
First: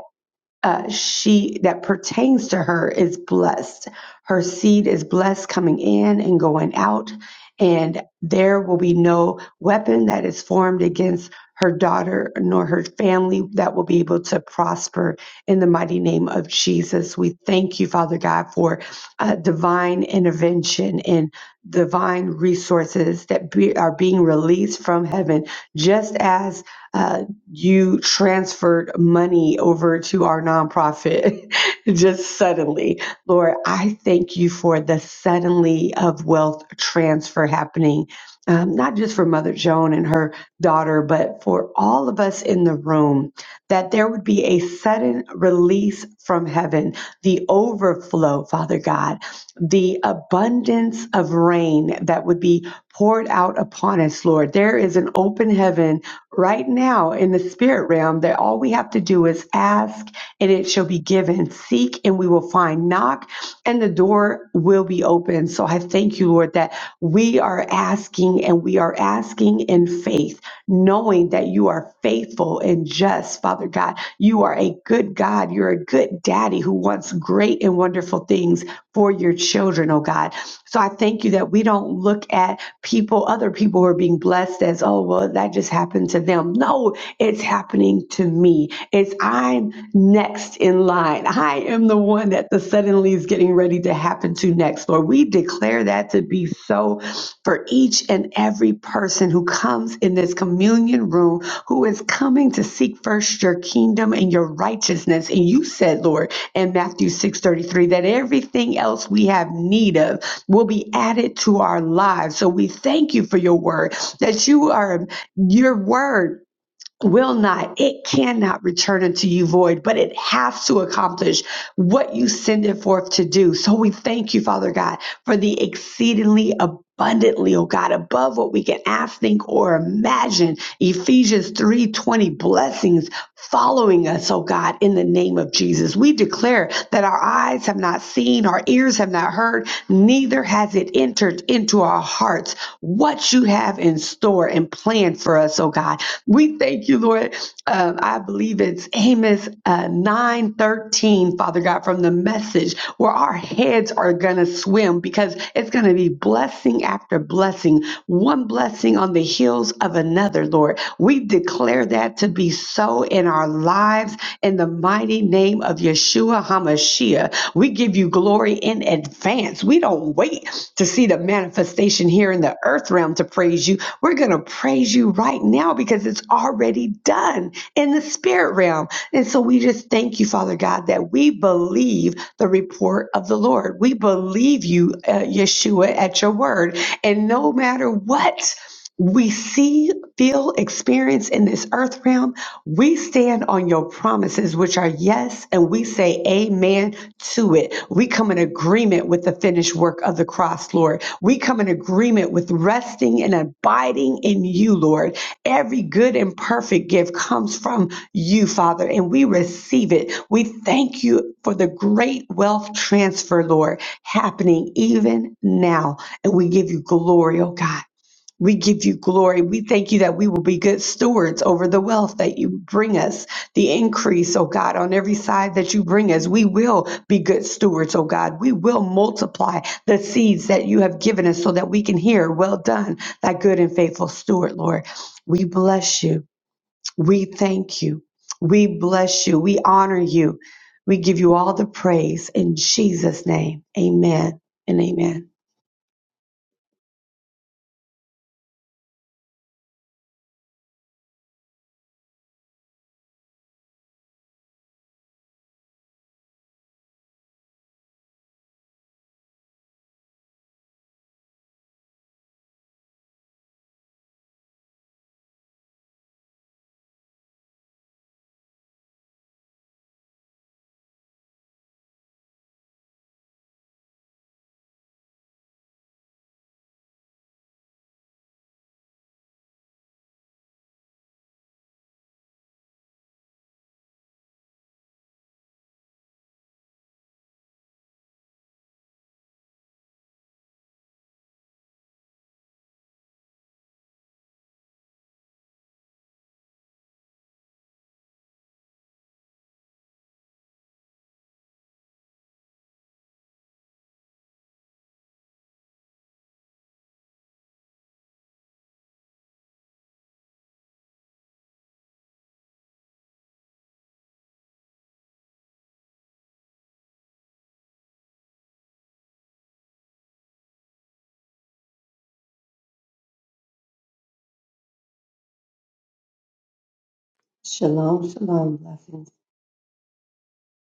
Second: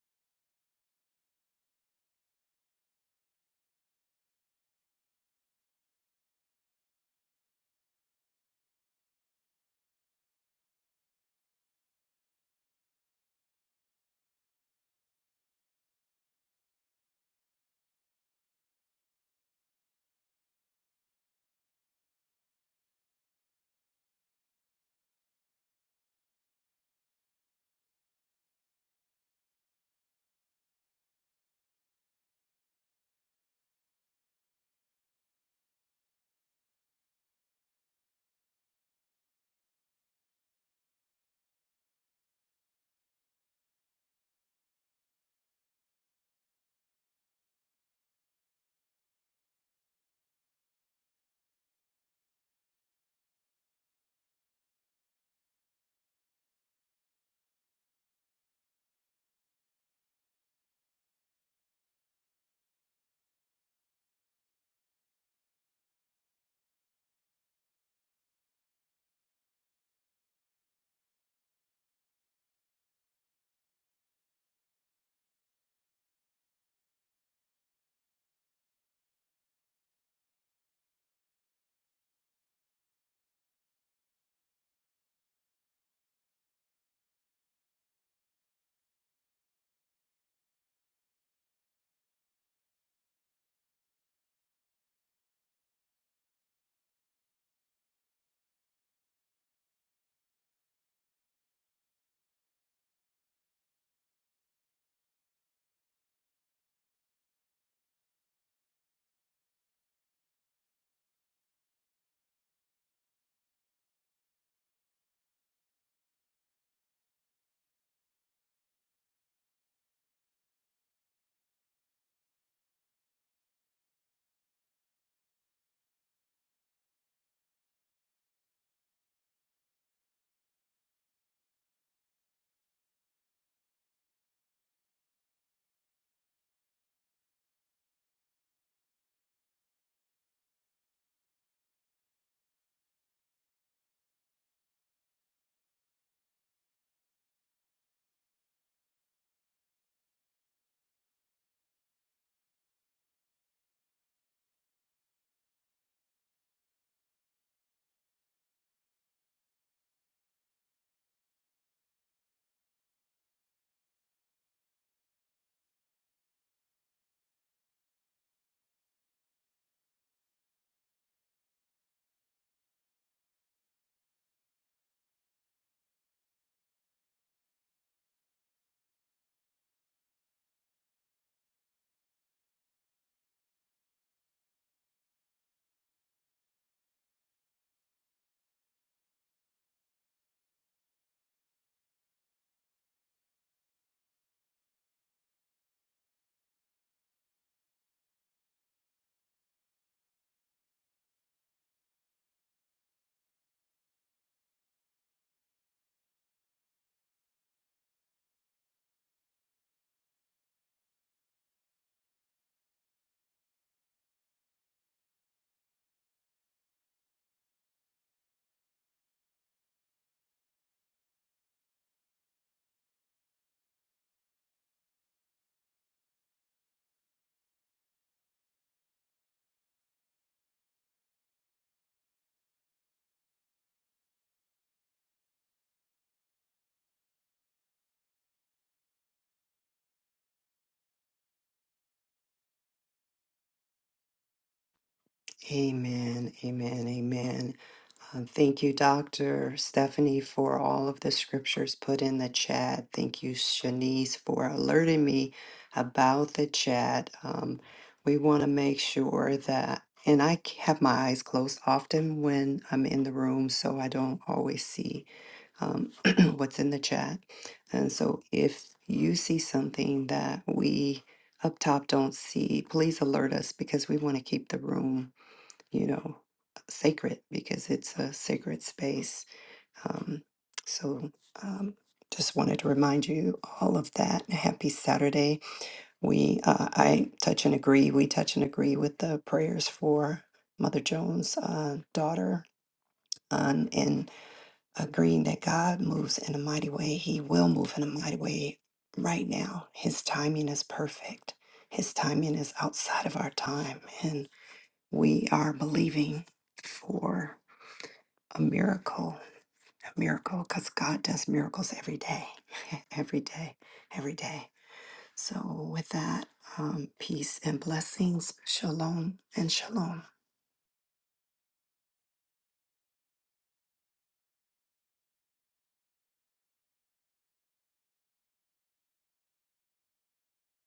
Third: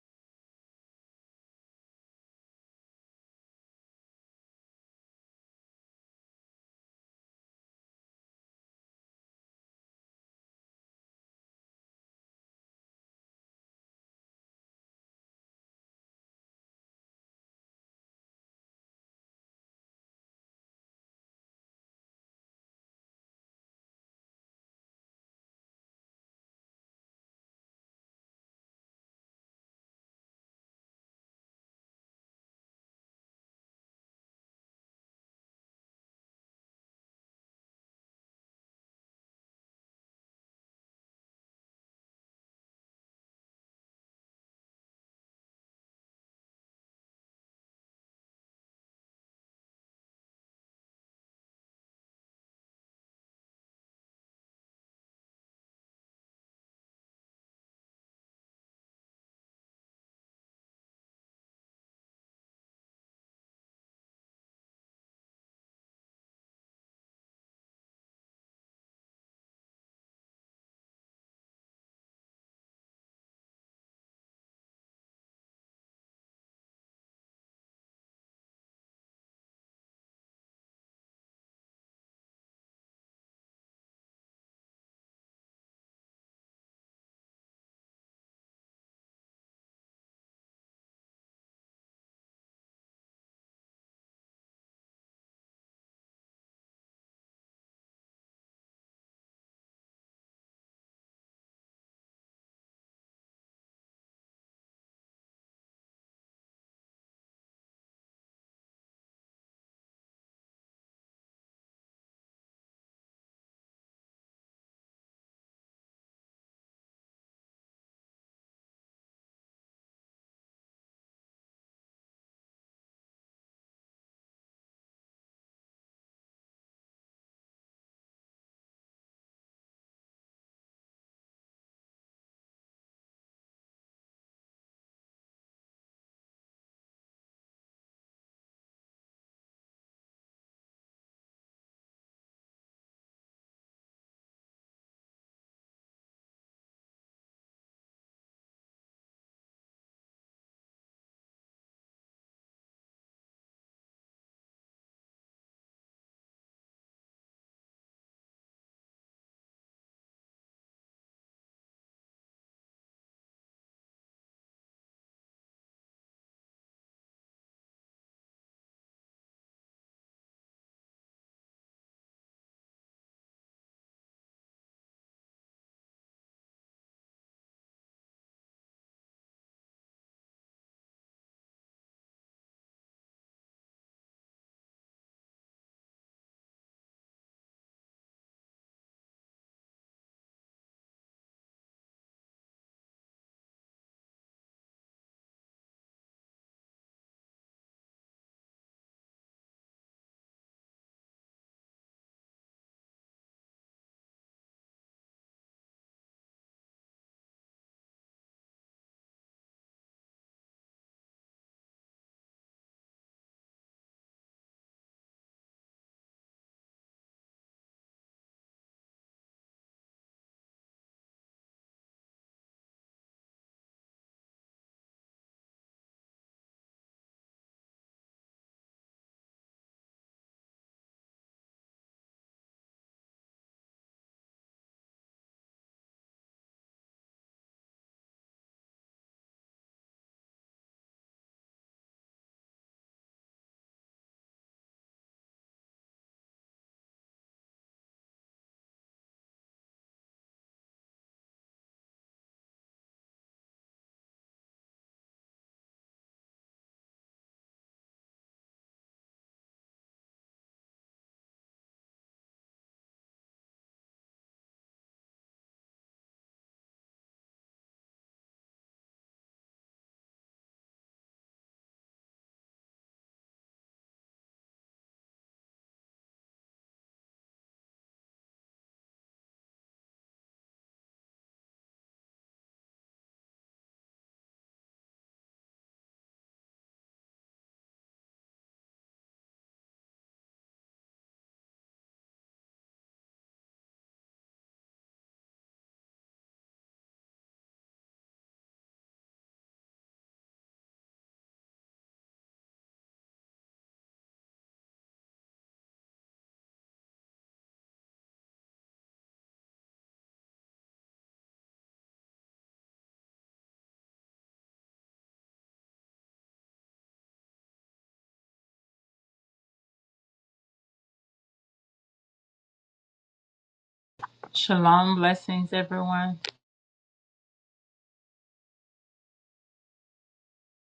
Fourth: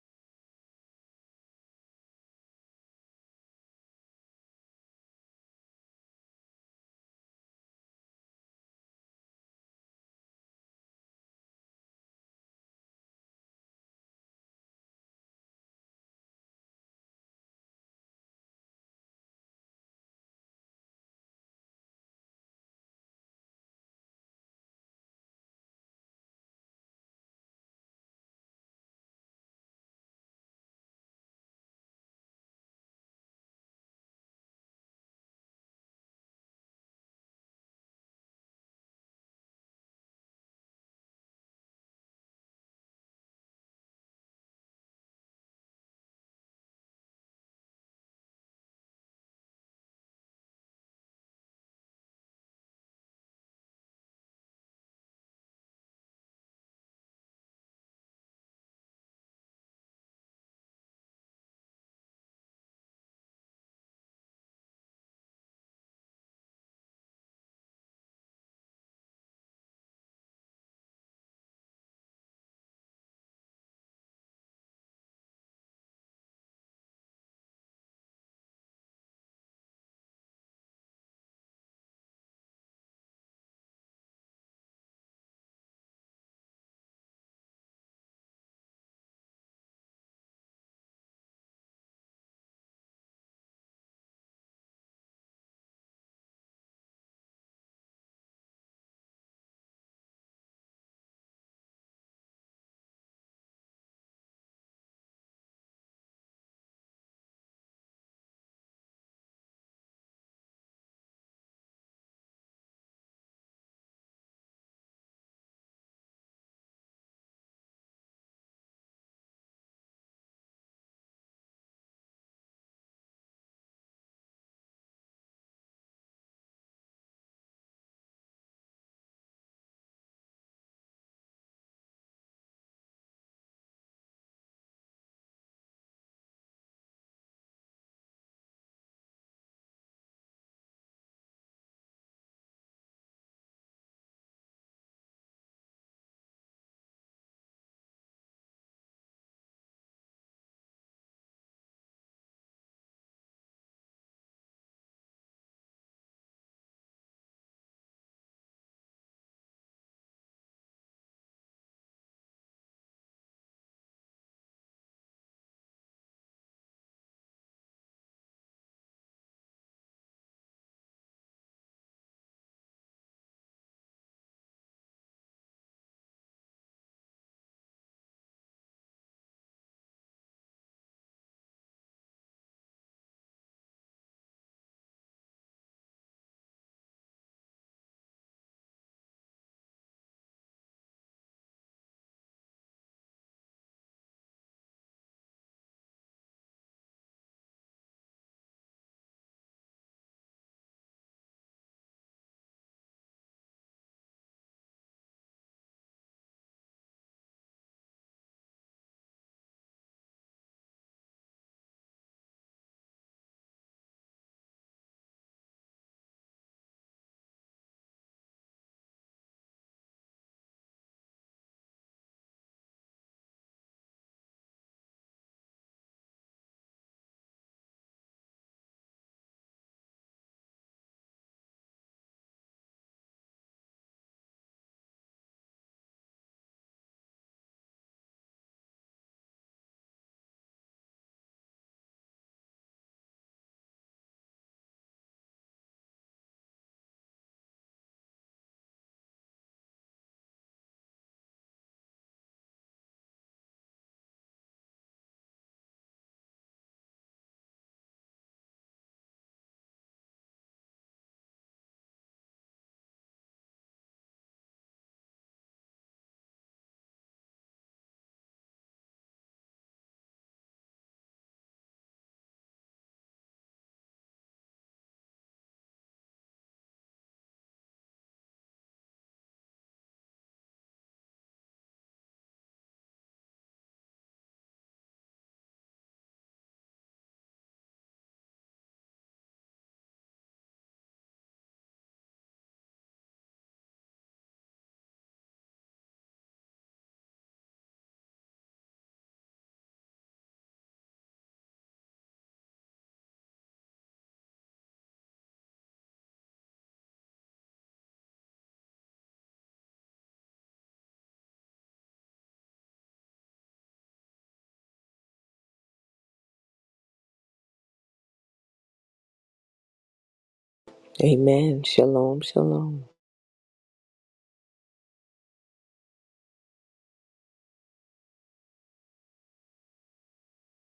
uh, she that pertains to her is blessed. Her seed is blessed coming in and going out, and there will be no weapon that is formed against her daughter nor her family that will be able to prosper in the mighty name of Jesus. We thank you, Father God, for uh, divine intervention and divine resources that be, are being released from heaven, just as. uh, you transferred money over to our nonprofit just suddenly. Lord, I thank you for the suddenly of wealth transfer happening, um, not just for Mother Joan and her daughter, but for all of us in the room, that there would be a sudden release from heaven, the overflow, Father God, the abundance of rain that would be poured out upon us, Lord. There is an open heaven right now in the spirit realm that all we have to do is ask and it shall be given, seek and we will find, knock and the door will be open. So I thank you, Lord, that we are asking and we are asking in faith, knowing that you are faithful and just, Father God. You are a good God. You're a good daddy who wants great and wonderful things for your children, oh God. So I thank you that we don't look at people, other people who are being blessed as, oh, well, that just happened to them. No, it's happening to me. It's I'm next in line. I am the one that the suddenly is getting ready to happen to next. Lord, we declare that to be so for each and every person who comes in this communion room, who is coming to seek first your kingdom and your righteousness. And you said, Lord, in Matthew 6:33, that everything else we have need of will be added to our lives. So we thank you for your word that you are your word will not it cannot return unto you void but it has to accomplish what you send it forth to do so we thank you father god for the exceedingly abundantly oh god above what we can ask think or imagine Ephesians 3:20 blessings following us, oh God, in the name of Jesus. We declare that our eyes have not seen, our ears have not heard, neither has it entered into our hearts what you have in store and planned for us, oh God. We thank you, Lord. Um, I believe it's Amos uh, 9:13. 13, Father God, from the message where our heads are going to swim because it's going to be blessing after blessing, one blessing on the heels of another, Lord. We declare that to be so in our lives in the mighty name of Yeshua HaMashiach. We give you glory in advance. We don't wait to see the manifestation here in the earth realm to praise you. We're going to praise you right now because it's already done in the spirit realm. And so we just thank you, Father God, that we believe the report of the Lord. We believe you, uh, Yeshua, at your word. And no matter what we see, feel, experience in this earth realm, we stand on your promises, which are yes, and we say amen to it. We come in agreement with the finished work of the cross, Lord. We come in agreement with resting and abiding in you, Lord. Every good and perfect gift comes from you, Father, and we receive it. We thank you for the great wealth transfer, Lord, happening even now. And we give you glory, oh God. We give you glory. We thank you that we will be good stewards over the wealth that you bring us, the increase, oh God, on every side that you bring us. We will be good stewards, oh God. We will multiply the seeds that you have given us so that we can hear, well done, thy good and faithful steward, Lord. We bless you. We thank you. We bless you. We honor you. We give you all the praise in Jesus' name. Amen and amen.
Amen. Shalom, shalom.
Shalom. Blessings, everyone.
Shalom, shalom. Blessings.